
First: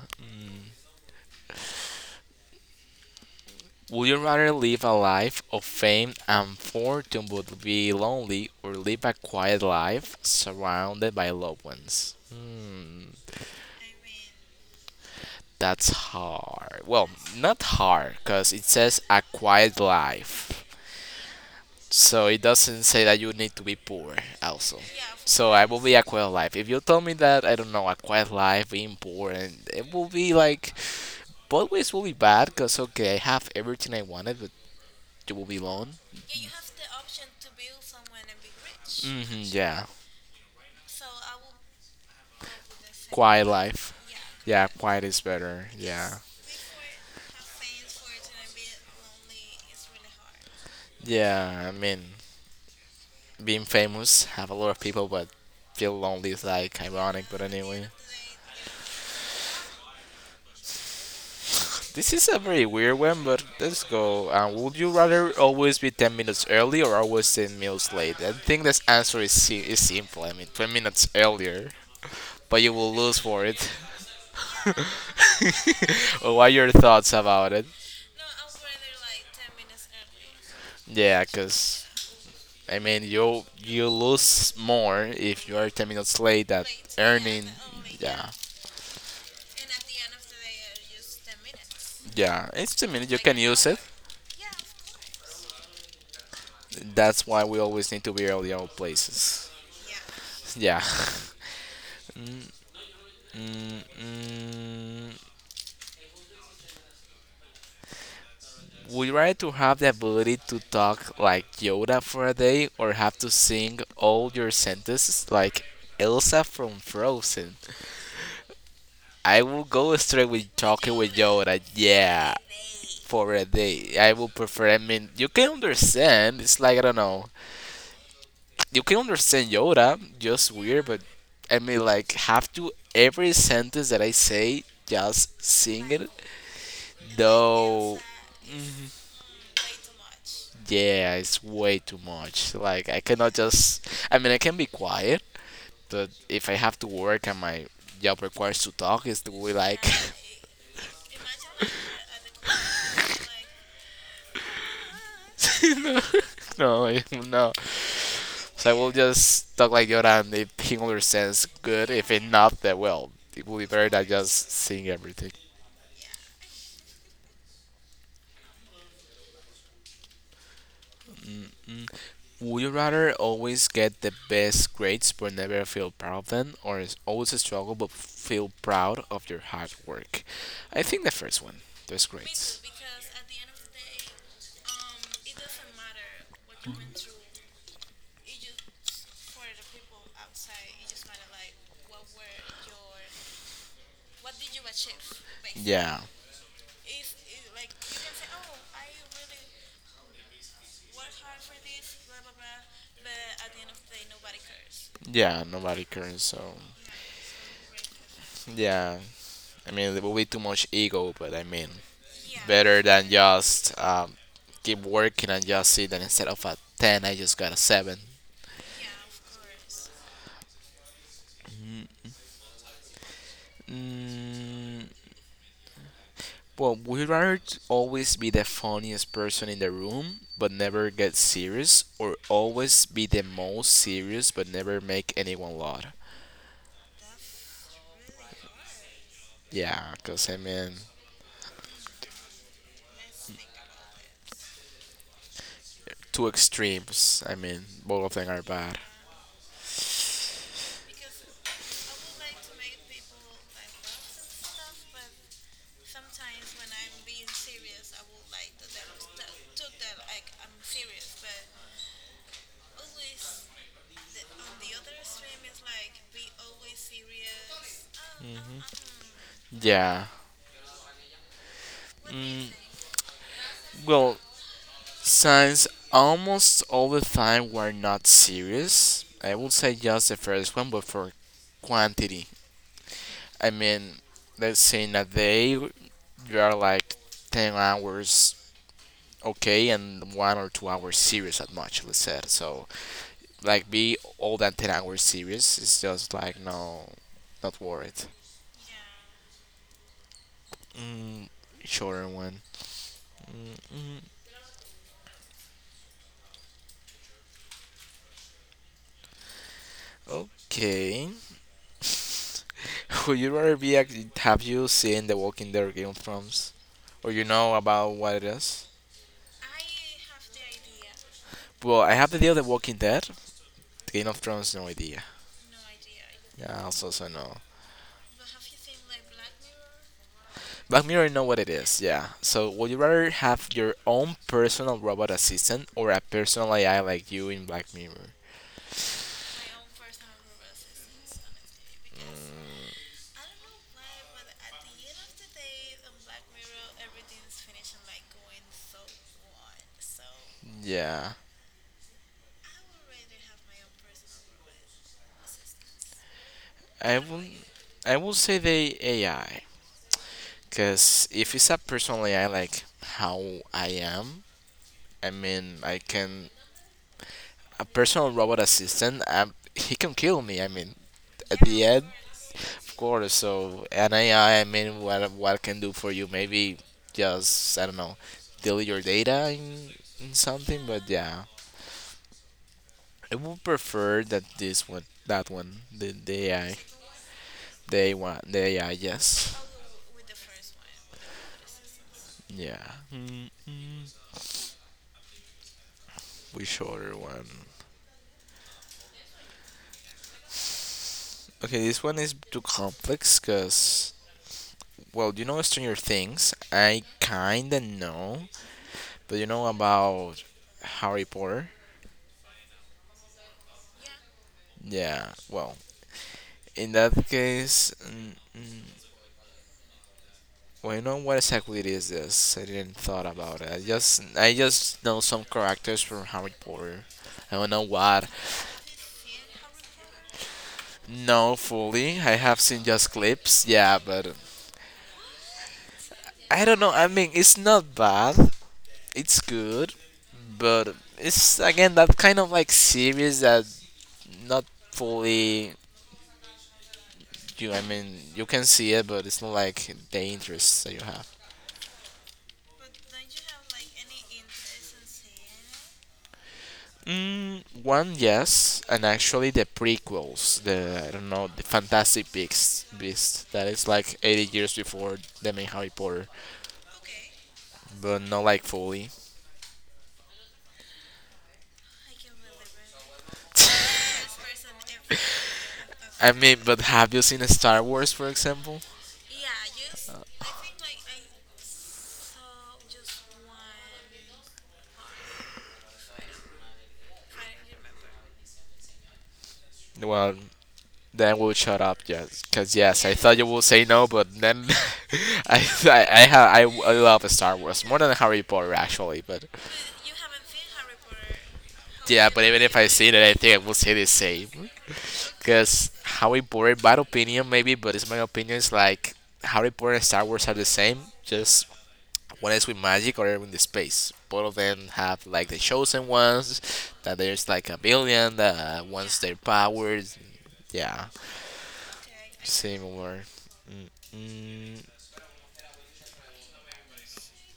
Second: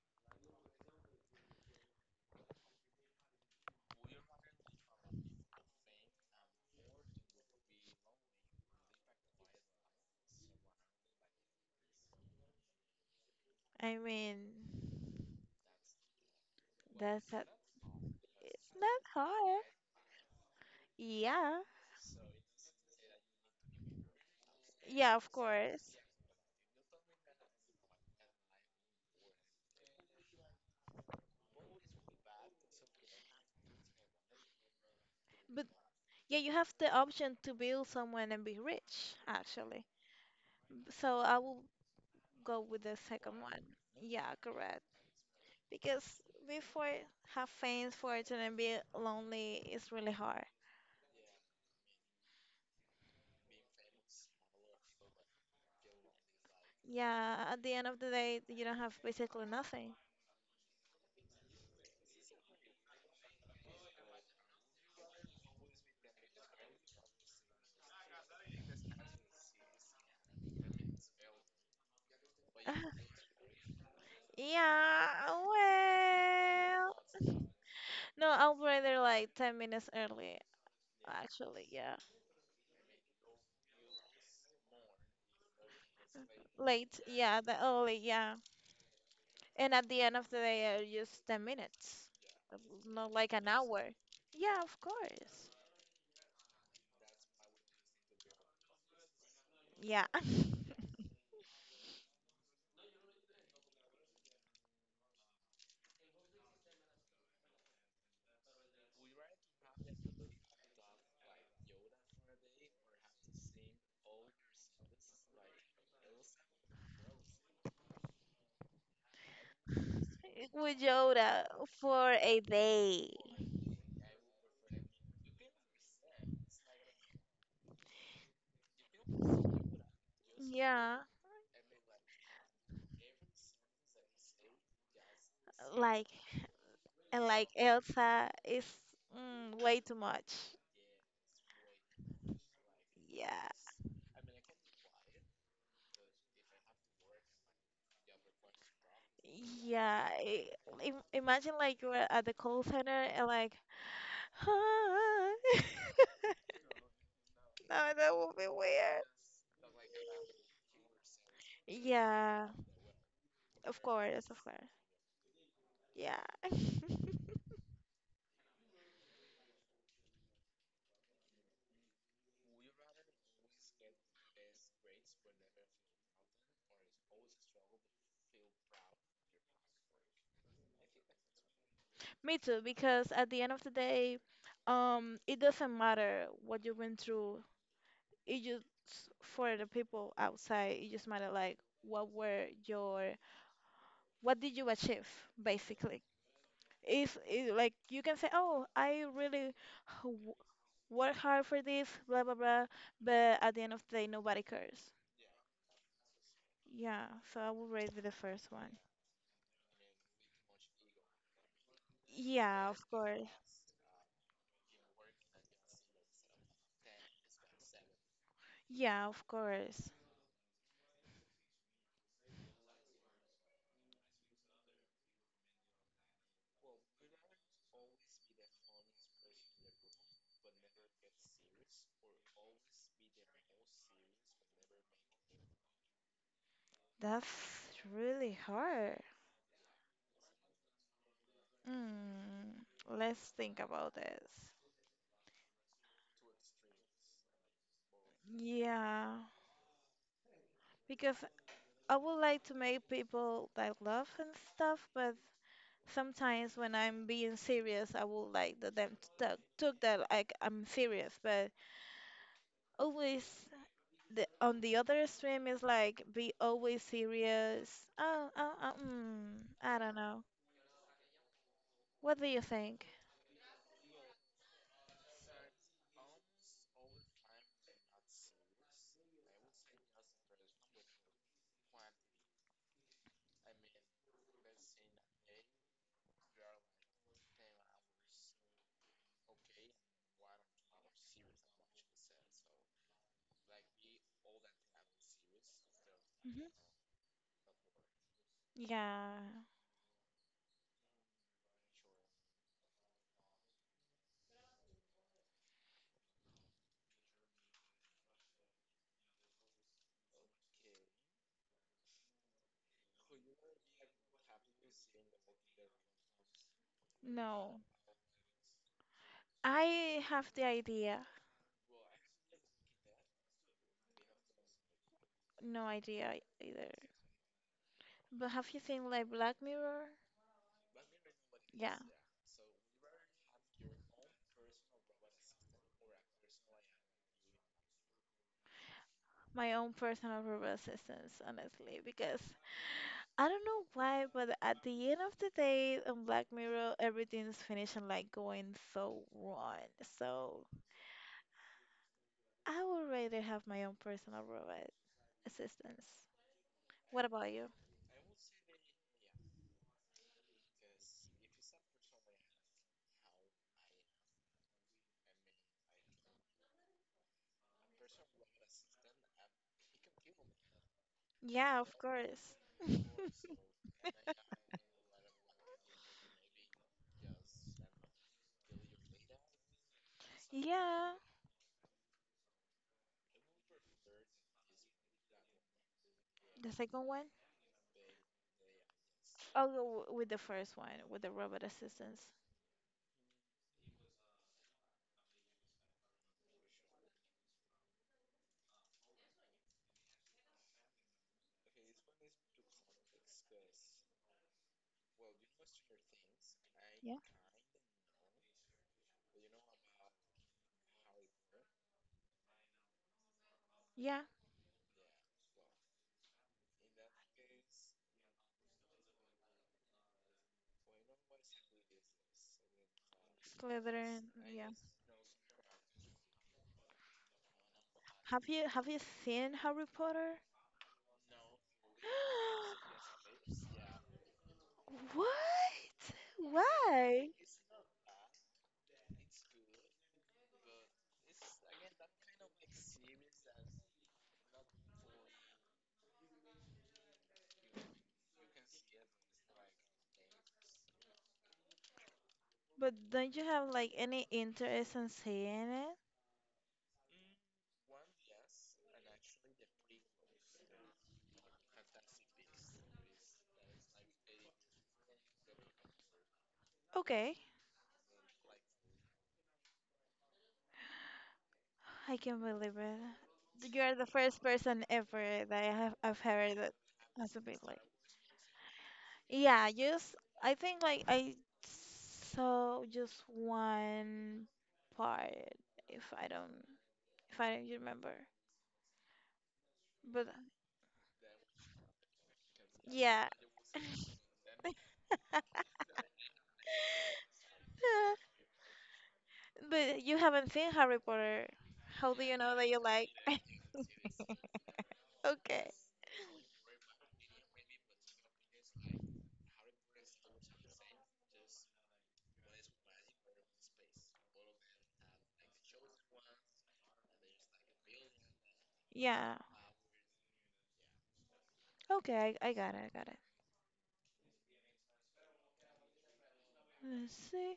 A: Would you rather live a life of fame and fortune but be lonely, or live a quiet life surrounded by loved ones? Hmm,
B: I mean,
A: that's hard. Well,
B: that's a,
A: not hard, because it
B: it's
A: says
B: not
A: a
B: hard.
A: quiet life.
B: Yeah.
A: So it doesn't say that you need to be poor, also.
B: Yeah, of
A: So I will be
B: course.
A: a quiet life. If you tell me that, I don't know, a quiet life, being poor, and it will be like, both ways will be bad, because okay, I have everything I wanted, but you will be
B: But
A: alone.
B: yeah, you have the option to build someone and be rich,
A: Hmm,
B: actually.
A: yeah.
B: So I will go with the second
A: Quiet
B: one.
A: life.
B: Yeah,
A: Yeah,
B: correct.
A: quiet is better.
B: Because
A: Yeah. Yes.
B: before, have fans for it and be lonely is really hard.
A: Yeah, I mean, being famous, have a lot of people, but feel lonely is like ironic, but
B: Yeah, at the end
A: anyway.
B: of the day, you don't have basically nothing.
A: This is a very weird one, but let's go. Would you rather always be 10 minutes early or always 10 minutes late? I think this answer is, is simple. I mean, 10 minutes earlier, but you will lose for it.
B: Yeah,
A: What are your
B: well,
A: thoughts about it?
B: no, I will rather like 10 minutes early.
A: Yeah,
B: Actually,
A: because
B: yeah,
A: I mean, you lose more if you are 10 minutes late that
B: late. Yeah,
A: earning.
B: the early.
A: Yeah,
B: Yeah, and at the end of the day, just 10 minutes,
A: yeah.
B: uh,
A: It's 10 minutes.
B: not
A: You
B: like
A: can
B: an
A: use it.
B: hour. Yeah, of course.
A: That's why we always need to be early at all places.
B: Yeah.
A: Yeah. Mm, mm, would you rather to have the ability to talk like Yoda for a day or have to sing all your sentences like Elsa from Frozen? I will go straight with
B: With
A: talking with
B: Yoda
A: Yoda.
B: for
A: Yeah.
B: a day.
A: For a day. I would prefer. I mean, you can understand. It's like I don't know. You can understand Yoda, just weird,
B: Yeah.
A: but I mean, like, have to every sentence that I say just sing
B: Like,
A: it.
B: and like
A: Though,
B: Elsa is way too much.
A: yeah, it's way too much. Like, I
B: Yeah,
A: cannot just. I mean, I can be quiet, but if I have to work and my job requires to talk, it's the way like.
B: yeah. Imagine like you were at the call center and like, hi.
A: No, no. No.
B: No, that would be
A: So we'll
B: weird.
A: just talk like Yoda, and if he understands, good. If it
B: Yeah,
A: not, then well, it will be
B: of
A: better than
B: course, of
A: just
B: course.
A: seeing everything.
B: Yeah.
A: Mm. Would you rather always get the best grades but never feel proud of them, or is always struggle but feel proud of your hard work? I think the first one, those
B: Me too,
A: grades.
B: because at the end of the day, it doesn't matter what you went through. It just for the people outside, it just matter like what did you achieve
A: Yeah,
B: basically. It's like you can say, oh, I really w- work hard for this, blah blah blah, but at the end of the day, nobody cares.
A: yeah, nobody cares. So
B: Yeah, so I will rate the first one.
A: yeah, I mean there will be too much ego, but I mean
B: Yeah, of
A: better than
B: course.
A: just keep working and just see that instead of a 10, I just got a 7.
B: Yeah, of course.
A: Mm, well, would rather always be the funniest person in the room but never get serious, or always be the most serious but never make anyone laugh?
B: That's really hard.
A: Yeah, because I mean,
B: Mm, let's think about this.
A: two extremes. I mean, both of them are bad.
B: Yeah, because I would like to make people that laugh and stuff, but sometimes when I'm being serious, I would like them to talk, took that like I'm serious. But always the on the other extreme is like be always serious. Oh, oh, oh, I don't
A: Yeah.
B: know. What do you
A: Mm,
B: think?
A: well, Signs almost all the time were not serious. I would say just the first one, but for quantity. I mean, let's say in a day, you are like 10 hours okay and 1 or 2 hours serious at much, let's say. So, like, be all that 10 hours serious is just like,
B: Hmm.
A: no, not worth it.
B: Yeah,
A: Mm, shorter one. Mm, mm, okay. Would you rather be a, have you seen The Walking Dead Game of Thrones? Or you know
B: no.
A: about what it is?
B: I have the idea.
A: Well, I have the deal of The Walking Dead. Game of Thrones, no idea.
B: No idea
A: Yeah,
B: either.
A: also so no.
B: But have you seen like Black Mirror?
A: Black Mirror, I know what it
B: Yeah.
A: is. Yeah. So, would you rather have your own personal robot assistant or a personal AI like you in Black Mirror?
B: My own personal robot assistants, honestly, because I don't know why, but at the end of the day on Black Mirror, everything's finishing like going so wrong. So
A: Yeah,
B: I would rather have my own personal robot assistants.
A: I
B: What
A: will.
B: about you?
A: I will say the AI, because if it's a personal AI like how I am, I mean, I can a personal robot assistant, he can kill me. I mean, at
B: Yeah,
A: the
B: of
A: end,
B: course.
A: of course. So an AI, I mean, what can do for you? Maybe just I don't know, delete your data in something. But
B: Yeah,
A: yeah, I would prefer that this one, that one, the
B: the
A: AI,
B: second one.
A: the A one, the AI. Yes,
B: I'll go with the first one, with the robot assistants.
A: yeah. Mm, which other one? Okay, this one is too complex because well, you know Stranger Things. I
B: Yeah.
A: kinda know do you know about Harry Potter?
B: Yeah,
A: Yeah, well, in that case, mm, mm, well, you know what exactly it is this? I didn't thought about it.
B: Slytherin,
A: I
B: yeah.
A: just know some characters from Harry Potter. I don't know what.
B: Have you seen Harry Potter?
A: No, fully. I have seen just clips. Yeah, but
B: What?
A: I don't know. I mean,
B: Why?
A: it's not bad. It's good, but it's again that kind of like series that not fully you. I mean, you can see it, but it's not like the interests that you have.
B: But don't you have like any interest in seeing it?
A: Mm, one, yes, and actually the prequels, the I don't know, the Fantastic Beasts, Beast that is like 80 years before the main Harry Potter,
B: Okay,
A: but not like fully.
B: I can believe it. You are the first person ever that I've
A: I
B: heard
A: mean,
B: that
A: but have you
B: has a
A: seen
B: bit like.
A: Star Wars, for example?
B: Yeah, just I think like I saw just one part if I don't if I don't remember. But
A: Well, then we'll shut up, yes, because yes, I
B: yeah.
A: thought you would say no, but then I, have, I love Star Wars more than Harry Potter actually, but
B: But you haven't seen Harry Potter. How do
A: yeah,
B: you
A: but
B: know
A: even
B: that
A: if
B: you
A: I
B: like?
A: see it, I think I will say the same.
B: Okay.
A: Because Harry Potter, in my opinion, maybe, but it's my opinion, is like Harry Potter and Star Wars are the same, just one is with magic or in the space. Both of them have like the chosen ones, that there's like a billion that wants
B: Yeah.
A: their powers. Yeah,
B: Okay, I got it, I got it.
A: similar. Mm-mm.
B: Let's see.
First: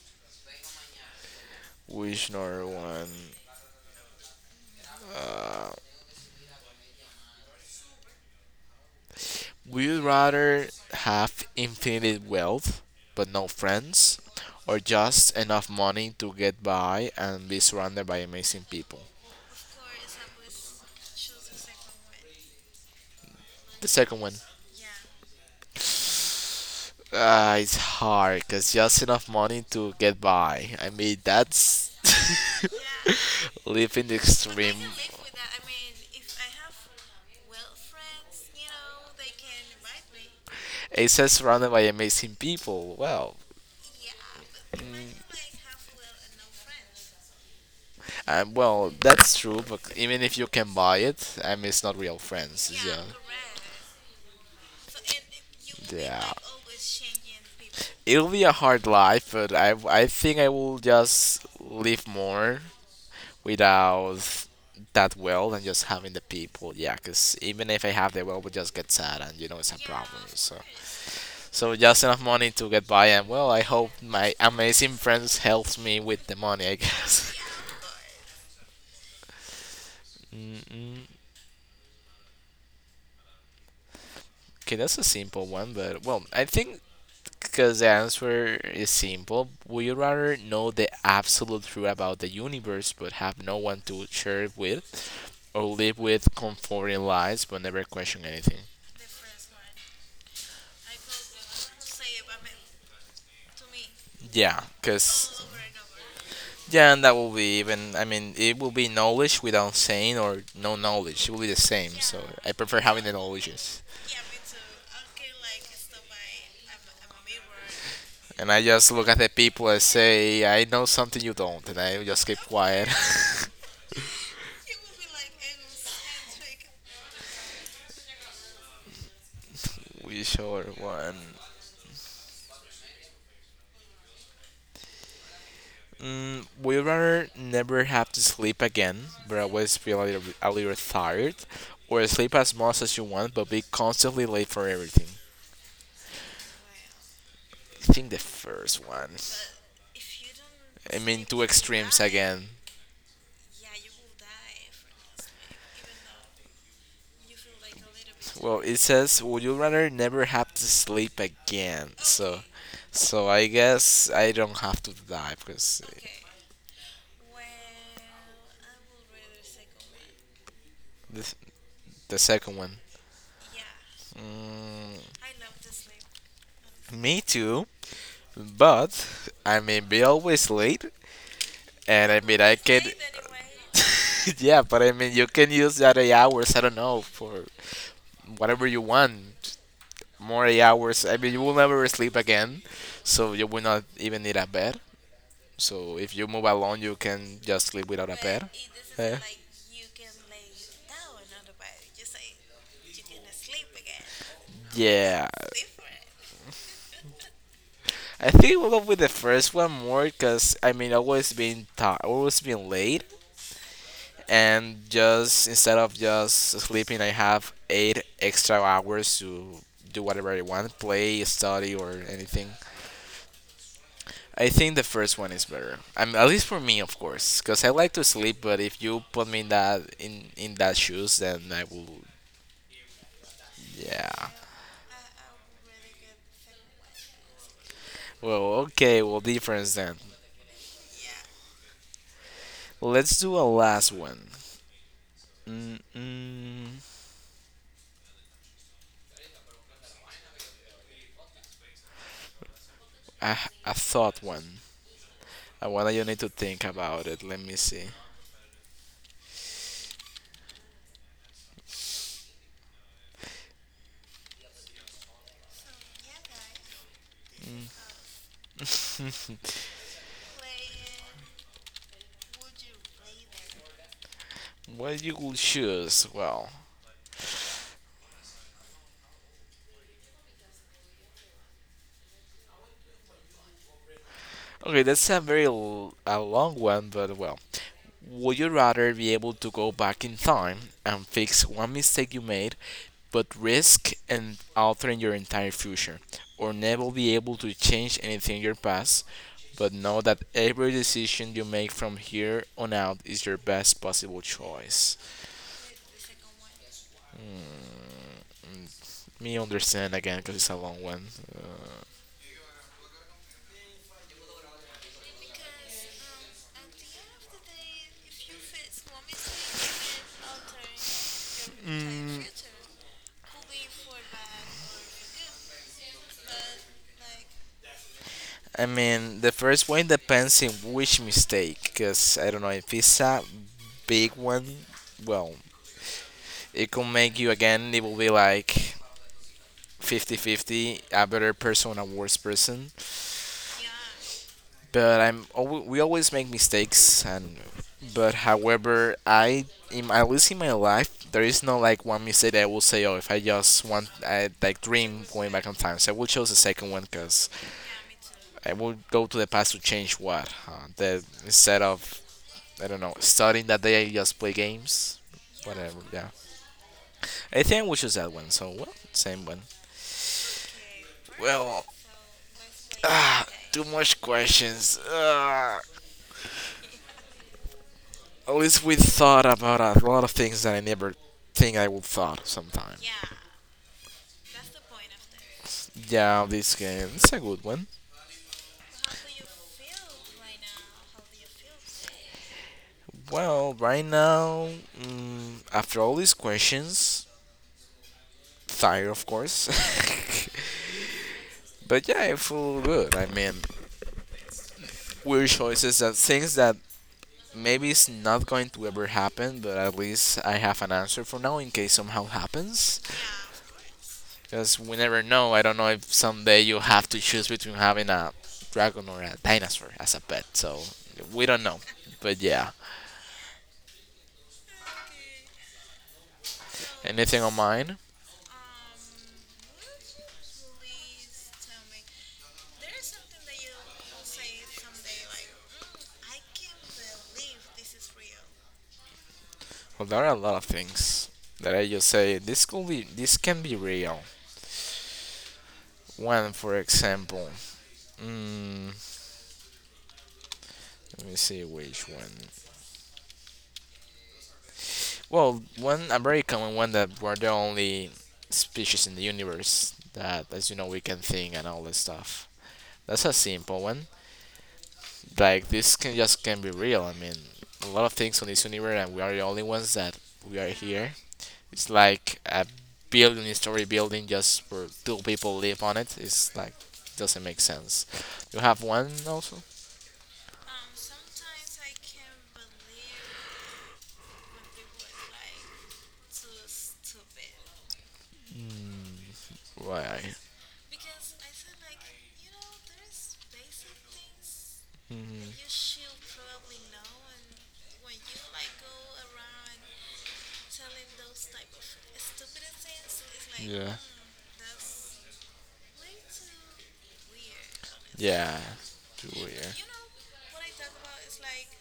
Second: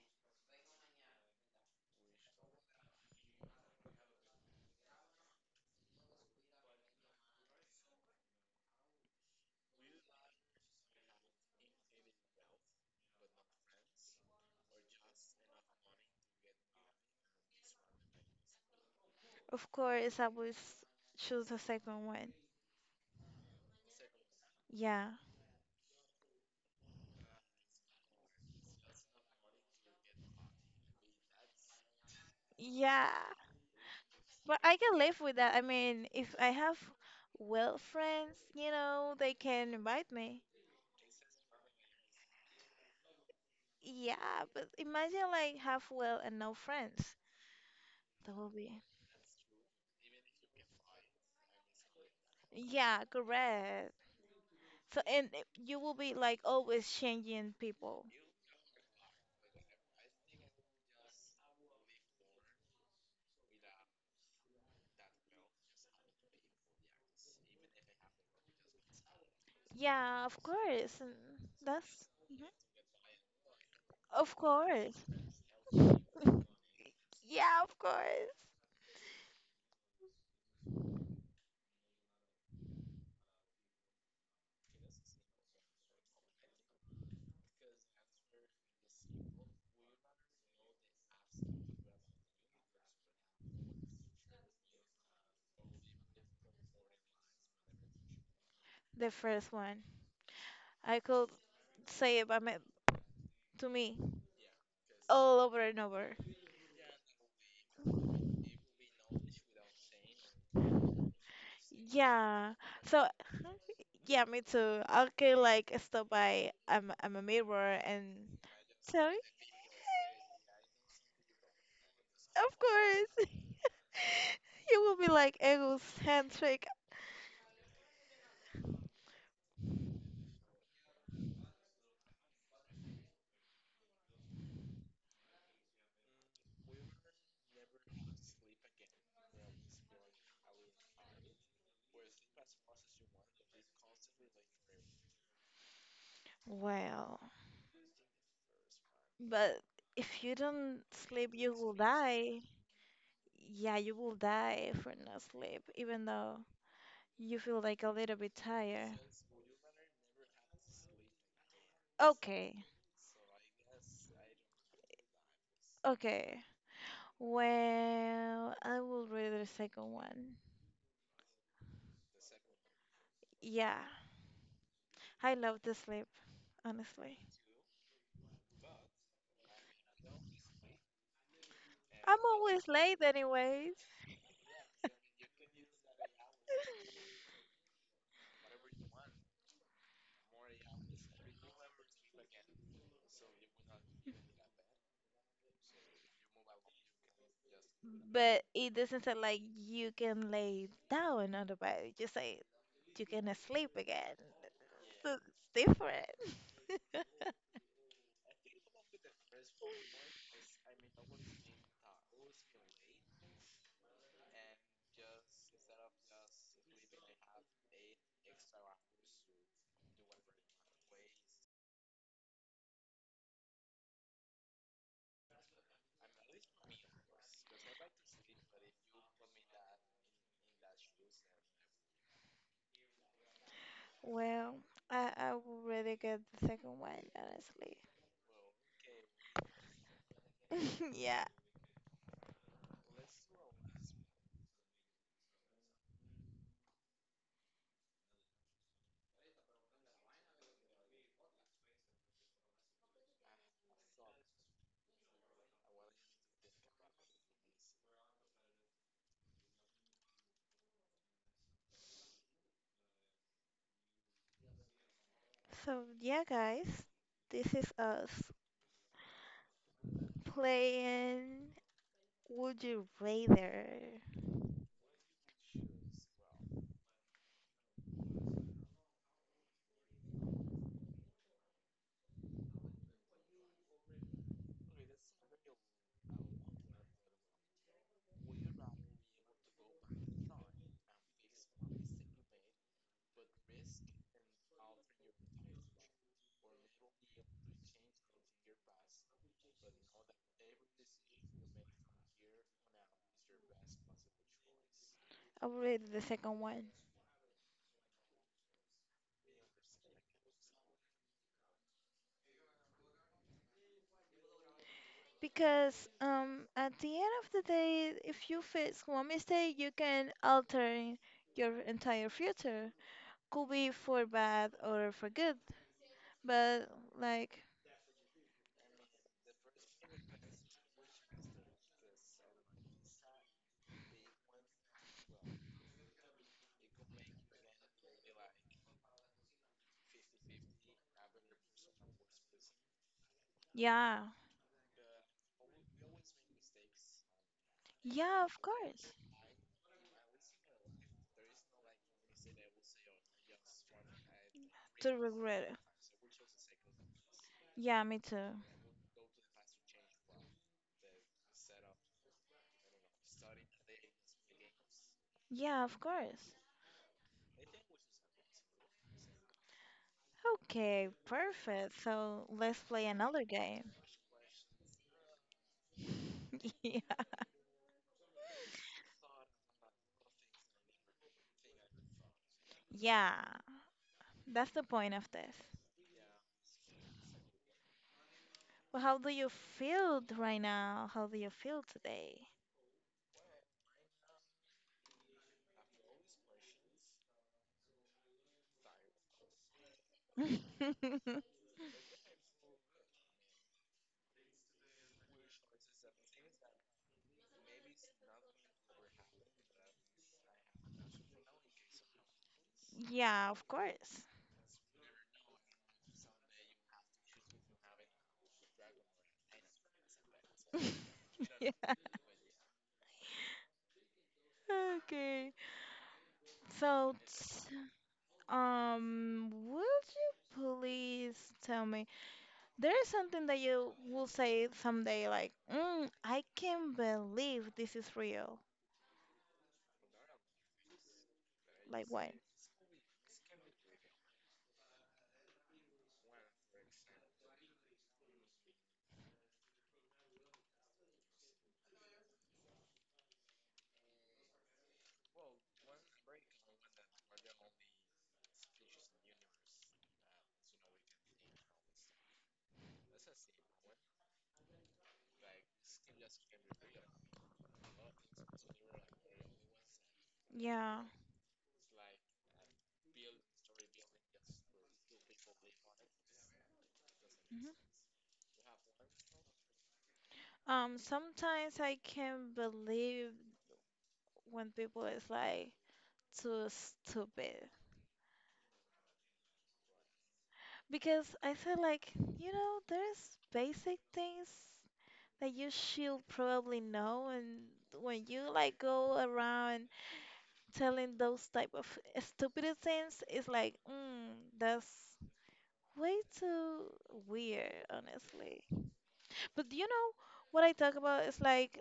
A: Which another one? Uh, Would you rather have infinite wealth but no friends, or just enough money to get by and be surrounded by amazing people?
B: Of course, I would choose the second one.
A: The second one.
B: Yeah.
A: It's hard because just enough money to get by. I mean, that's
B: Yeah.
A: living the
B: But
A: extreme.
B: I can live with that. I mean, if I have well friends, they can invite me.
A: It says surrounded by amazing people. Well,
B: Yeah, but imagine like have well and no friends. That will be.
A: Well, that's true, but even if you can buy it, I mean, it's not real friends. Yeah.
B: Yeah, correct. So and you will be
A: Yeah.
B: like always changing people.
A: It'll be a hard life, but I think I will just live more without that wealth and just having the people. Yeah, because even if I have the wealth, we just get sad, and you know it's a problem.
B: Yeah, of
A: So,
B: course. And
A: so just
B: that's.
A: enough
B: Mhm.
A: money to get by, and well, I hope
B: Of
A: my amazing
B: course.
A: friends helps me with the money. I guess.
B: Yeah, of course.
A: Okay, that's a simple one, but well, I think because the answer is simple, would you rather know the absolute truth about the universe but have no one to share it with, or live with comforting lies but never question anything?
B: The first one. I could say it by me, to me,
A: Yeah,
B: all
A: because
B: over and over.
A: yeah, and that will be even. I mean, it will be knowledge without saying or no knowledge. It will be the same. So
B: Yeah.
A: I prefer having
B: So
A: the knowledges.
B: yeah, me too. I could like stop by I'm a mirror and
A: And I just look
B: tell
A: at
B: me.
A: the people and say, I know something you don't, and I just keep
B: Of
A: quiet.
B: course, you will be like Ego's handshake.
A: We sure one. Mm, we rather never have to sleep again, but always feel a little tired, or sleep as much as you want, but be constantly late for everything.
B: Well,
A: I think the first one.
B: but if you don't
A: I mean,
B: sleep,
A: two
B: you will
A: extremes
B: die.
A: again.
B: Yeah, you will die for not sleep, even though you feel like a little bit
A: Well, it
B: tired.
A: says, "Would you rather never have to sleep again?" So,
B: Okay,
A: so I guess I don't have to die because
B: okay. Well, I will read the second one.
A: the the second one.
B: Yeah,
A: Mm,
B: I love to sleep, honestly.
A: me too, but I may be always late, and
B: I'm
A: I mean, I
B: always
A: can.
B: late anyways,
A: Yeah, but I mean, you can use that 8 hours, I don't know, for whatever you want. More 8 hours. I mean, you will never sleep again, so you will not even need a bed. So if you move alone, you can just sleep without a
B: but
A: bed.
B: it doesn't
A: Eh?
B: sound like you can lay down on the bed. Just say you can sleep again. So
A: Yeah,
B: it's different.
A: I think we'll go with the first one more because I mean, always being tired, always being late, and just instead of just sleeping I have eight extra hours to do whatever I want, play, study, or anything. I think the first one is better. I mean, at least for me, of course, because I like to sleep, but if you put me in that shoes, then I will. Yeah,
B: Well, I would rather get the second one,
A: well, okay, well, difference then.
B: honestly. Yeah.
A: Let's do a last one. Mm, mm, a, a thought one, a one that you need to think about it. Let me see.
B: So, yeah, guys, this is us playing Would You Rather.
A: What you will choose. Well, okay, that's a very a long one, but well. Would you rather be able to go back in time and fix one mistake you made, but risk and altering your entire future, or never be able to change anything in your past, but know that every decision you make from here on out is your best possible choice?
B: Already the second one.
A: Me understand again because it's a long one.
B: Because at the end of the day, if you fix one mistake, you can alter your entire future. Could be for bad or for good. But, like,
A: I mean, the first one depends in which mistake, because I don't know if it's a big one. Well, it could make you again it will be like 50-50, a better person, a worse person,
B: yeah.
A: but we always make mistakes, and but
B: Yeah, of course.
A: however I, in at least in my life, there is no like one mistake that I will say, oh, if I just want, I like
B: To
A: dream going
B: regret
A: back on
B: it.
A: time. So I will choose the second one, because
B: Yeah, me too.
A: I will go to the past to change what, huh? The instead of, I don't know, starting that day I just play games,
B: Yeah,
A: whatever.
B: of
A: Yeah,
B: course.
A: I think I will choose that one, so well, same one.
B: Okay,
A: Well,
B: perfect. So let's play another
A: ah, too
B: game.
A: much questions. Ah,
B: Yeah.
A: at least we thought about a lot of things that I never think I would thought sometime.
B: Yeah, that's the point of this.
A: Yeah, this game it's a good one.
B: Well, how do you feel right now? How do you feel today?
A: Well, right now, mm, after all these questions, tired of course, but yeah, I feel good. I mean, weird choices and things that maybe it's not going to ever happen, but at least I have an answer for now in case somehow happens.
B: Yeah, of course.
A: Because we never know. I don't know if someday you have to choose between having a dragon or a dinosaur as a pet. So we don't
B: Yeah.
A: know. But yeah,
B: Okay. So,
A: anything on
B: t-
A: mine?
B: would you please tell me there is something that you will say someday, like, mm, I can't believe this is real.
A: Well, there are a lot of things that I
B: Like
A: just
B: what?
A: say this could be, this can be real. One, for example, mm, let me see which one. Well, one a very common one that we're the only species in the universe that, as you know, we can think and all this stuff. That's a simple one. Like this can just can be real. I mean, a lot of things on this universe, and we are the only ones that we are
B: Yeah.
A: here. It's like a billion story building just for two people live on it. It's like doesn't make
B: Mhm.
A: sense. You have one also.
B: Sometimes I can't believe when people is like too stupid.
A: Mm, why?
B: Because I feel like, there's basic things
A: Mm,
B: that you should probably know and when you like go around telling those type of stupid things, it's like,
A: yeah.
B: that's way too weird,
A: Yeah.
B: honestly.
A: Too
B: But
A: weird.
B: you know what I talk about is like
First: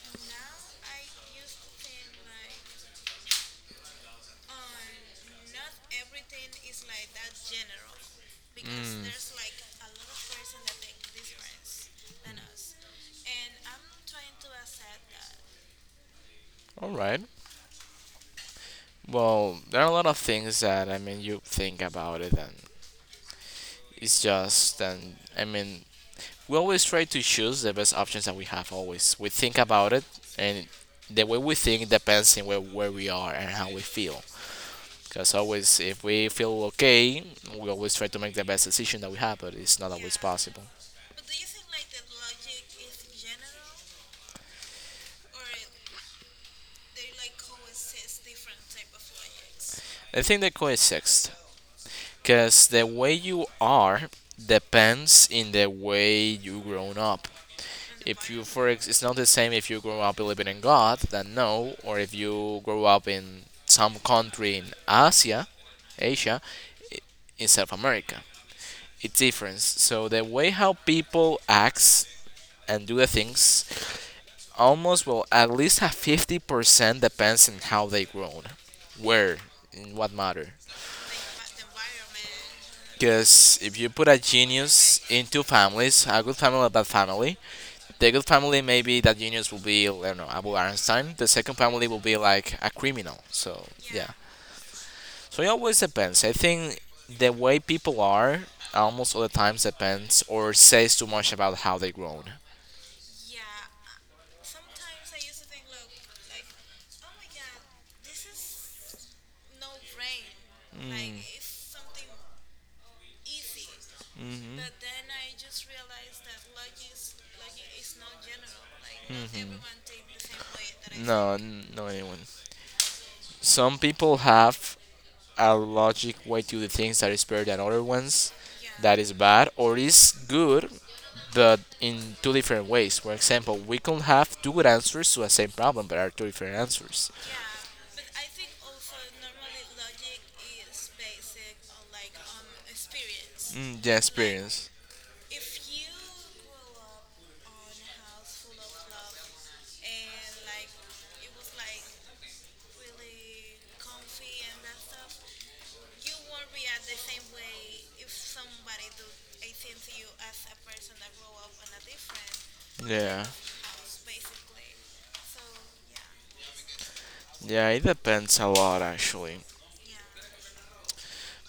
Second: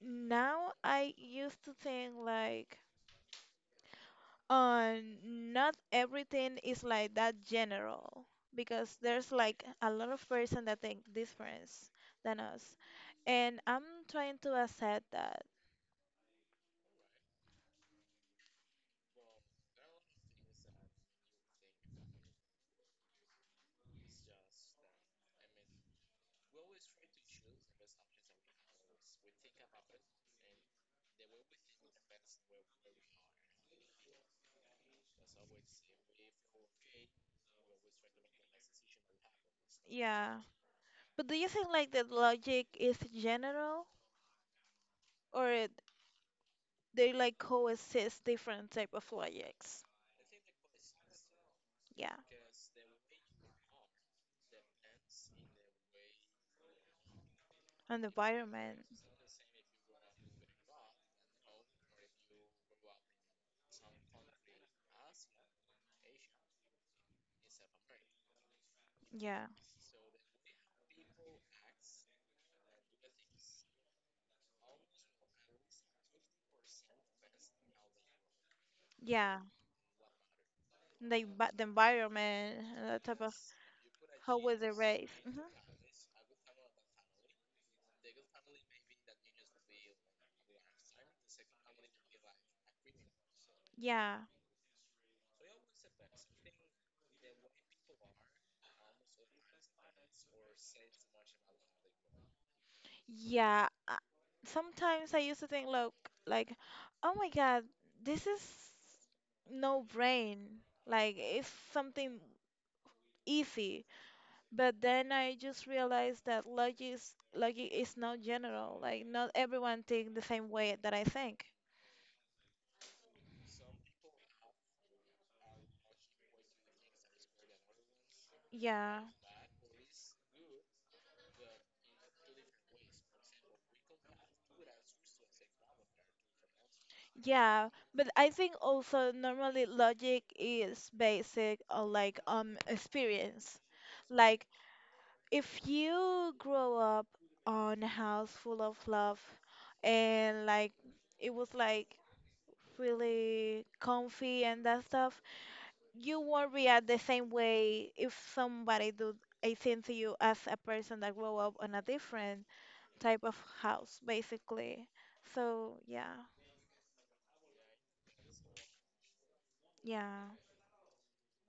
B: now I used to think like Uh, not everything is like that general because there's like a lot of person that think different than us, and I'm trying to accept that.
A: All right. Well, there are a lot of things that I mean you think about it, and it's just and I mean we always try to choose the best options that we have. Always we think about it, and the way we think depends on where we are and how we feel. Because always, if we feel okay, we always try to make the best decision that we have, but it's not always
B: Yeah,
A: possible.
B: but do you think like the logic is general or they like coexist different type of logics?
A: I think the coexist,
B: Yeah,
A: because the way you are depends in the way you grown up.
B: and
A: If you for
B: environment.
A: ex- it's not the same if you grow up believing in god then no, or if you grow up in some country in Asia i- in South America, it's
B: Yeah,
A: different. So the way how people act and do the things almost well, at least a 50% depends on how they grown, where,
B: yeah,
A: in what matter.
B: the environment and that type of
A: Because if you put a
B: how was they
A: genius
B: raised.
A: in
B: Hmm.
A: two families, a good family and a bad family, the good family maybe that genius will be, I don't know, Abu Einstein. The second family will be like a criminal. So yeah.
B: Yeah,
A: So it always depends. I think the way people are almost all the times depends or says too much about how they grown.
B: yeah. Sometimes I used to think, look, like, oh my God, this is no brain. Like, it's something easy.
A: Hmm.
B: But then I just realized that logic is not general. Like not
A: Hmm.
B: everyone thinks the same way that I
A: No,
B: think.
A: no anyone. Some people have a logic way to the things that is better than other ones, that
B: Yeah.
A: is bad or is good, but in two different ways. For example, we can have two good answers to a same problem but are two different answers.
B: Yeah, but I think also normally logic is basic on like experience.
A: Mm, the
B: Like
A: experience.
B: if you grow up on a house full of love and like it was like really comfy and that stuff, you won't react the same way if somebody do a thing to you as a person that grow up on a different type
A: Yeah.
B: of house, basically. So yeah,
A: Yeah, it depends a lot actually.
B: yeah,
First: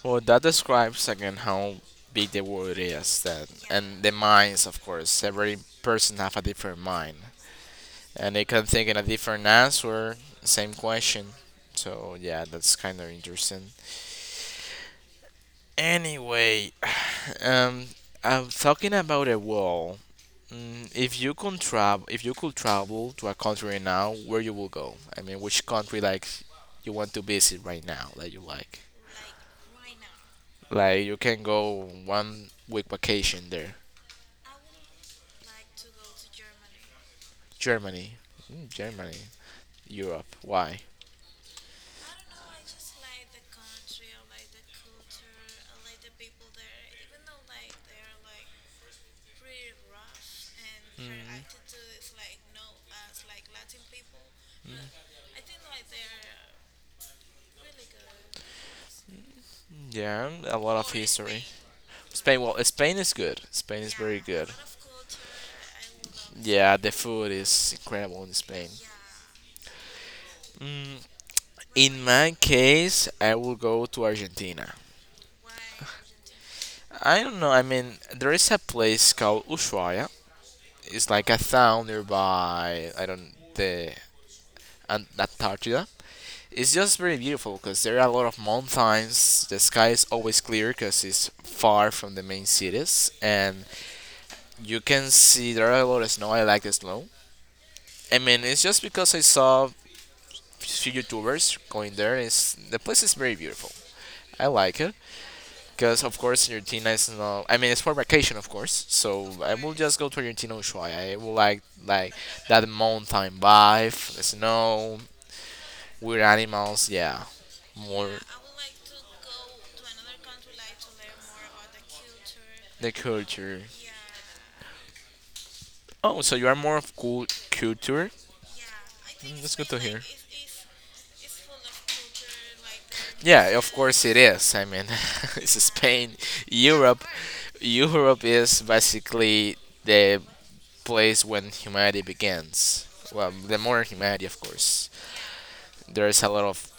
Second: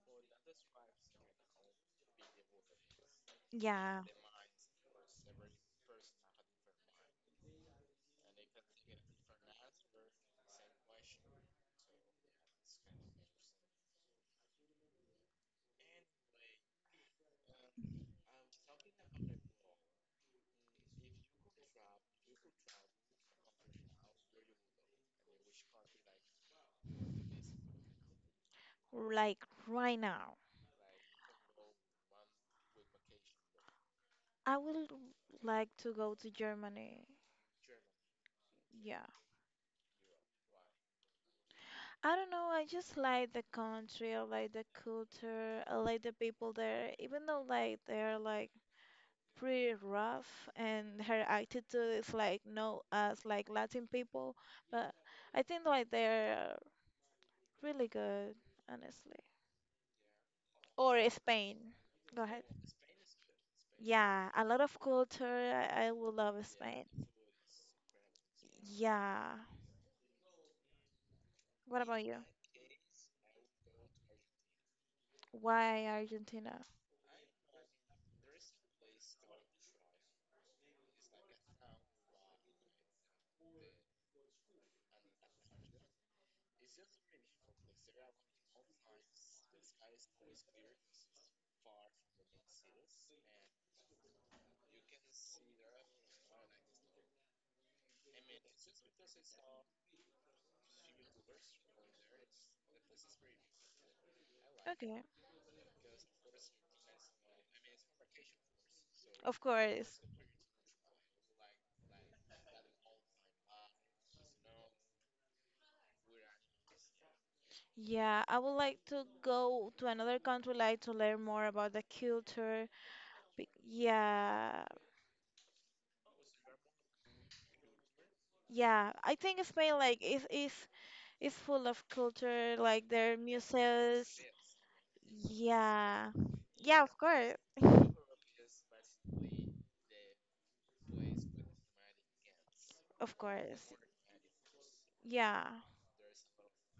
A: Well, that describes again how big the world is, that,
B: yeah.
A: and the minds, of course. Every person have a different mind, and they could have taken a different answer, same question. So yeah, that's kind of interesting. Anyway, um, I'm talking about a wall. Mm, if you can travel, if you could travel to a country right now, where you will go? I mean, which country like you want to visit right now that you like?
B: Like right now,
A: Like you can go one week vacation there.
B: I would like to go to Germany.
A: Germany. Mm,
B: Yeah,
A: Germany, Europe. Why?
B: I don't know. I just like the country. I like the culture. I like the people there, even though like they're like pretty rough and her attitude is like no us like Latin people, but I think like they're really good, honestly.
A: Yeah, a lot of
B: Or
A: history.
B: Spain. Go
A: Spain,
B: ahead.
A: well, Spain is good. Spain is very
B: Yeah, a
A: good.
B: lot of culture. I will love
A: Yeah,
B: Spain.
A: the food is incredible in Spain.
B: Yeah.
A: Mm,
B: What
A: in
B: about you?
A: my case, I will go to Argentina.
B: Why Argentina?
A: I don't know. I mean, there is a place called Ushuaia. It's like a town nearby, I don't, the Antarctica. It's just very beautiful because there are a lot of mountains. The sky is always clear because it's far from the main cities, and you can see there are a lot of snow. I like the snow. I mean, it's just because I saw few YouTubers going there. It's the place is very beautiful. I like it
B: Okay,
A: because, of course, Argentina is not. I mean, it's for vacation, of course. So
B: of
A: I will
B: course.
A: just go to Argentina Ushuaia. I will like that mountain vibe, the snow, weird animals. Yeah, more
B: Yeah, I would like to go to another country, like to learn more about the culture.
A: the culture.
B: Yeah,
A: Oh, so you are more of cool culture.
B: yeah. I
A: Mm,
B: think
A: that's good
B: Spain,
A: to hear.
B: like, is full of culture, like their
A: Yeah, of course it
B: museums.
A: is. I mean, it's
B: Yeah,
A: Spain,
B: yeah. Of
A: Europe.
B: course,
A: Europe is basically the place when humanity begins.
B: of
A: Well, the
B: course.
A: modern humanity, of course.
B: Yeah,
A: There's a lot of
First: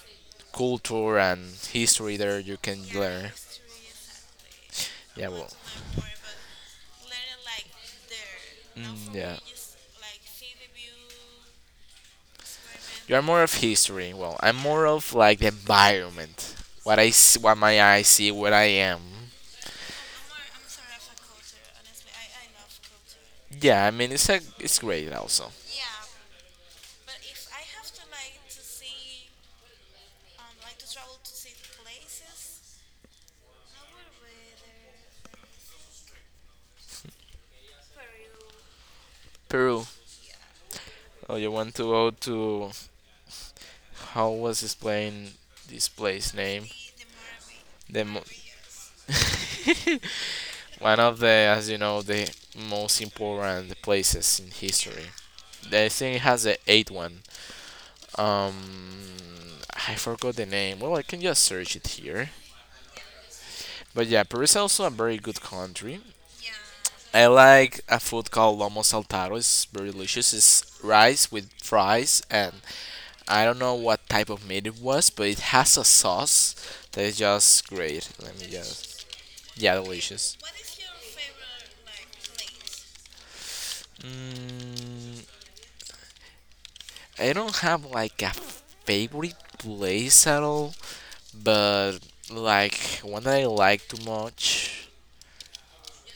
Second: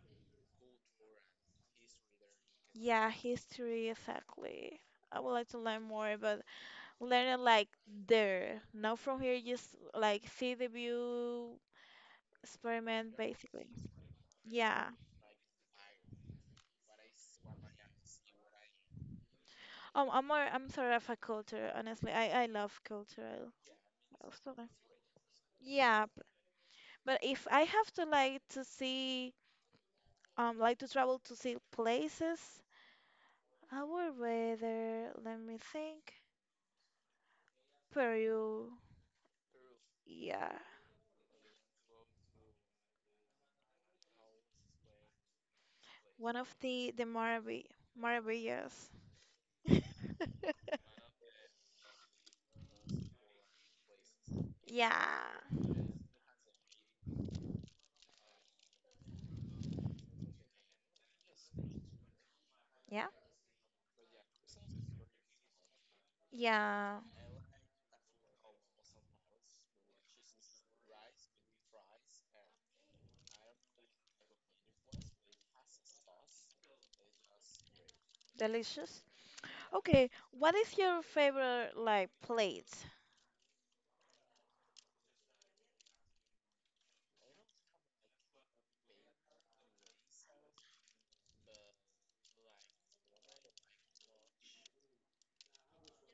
A: culture and history there you can
B: yeah.
A: learn.
B: History, exactly. I
A: Yeah,
B: would like
A: well,
B: to learn more, but learn it like there, not
A: mm,
B: from
A: yeah.
B: here. Just like see the view,
A: You
B: experiment
A: are more of
B: basically.
A: history. Well, I'm more
B: Yeah.
A: of like the environment. What what my eyes see, what I am.
B: I'm sort of a culture, honestly. I love cultural
A: Yeah, I mean
B: stuff.
A: it's great also.
B: Yeah, but if I have to like to see like to travel to see places, I would rather let me think Peru.
A: Peru.
B: Yeah.
A: Oh, you want to go to. How was this plane? This place
B: One of
A: name?
B: the
A: The mo-
B: Maravillas.
A: one of the, as you know, the most important places in history.
B: Yeah.
A: I think it has a 81. Um, I forgot the name. Well, I can just search it here.
B: Yeah.
A: But yeah, Peru is also a very good country.
B: Yeah.
A: I like a food called lomo saltado. It's very delicious. It's rice with fries, and I don't know what type of meat it was, but it has a sauce that is just great. Let me just.
B: Delicious.
A: Yeah,
B: Okay,
A: delicious.
B: what is your favorite like place?
A: Mm, I don't have like a favorite place at all, but like one that I like too much.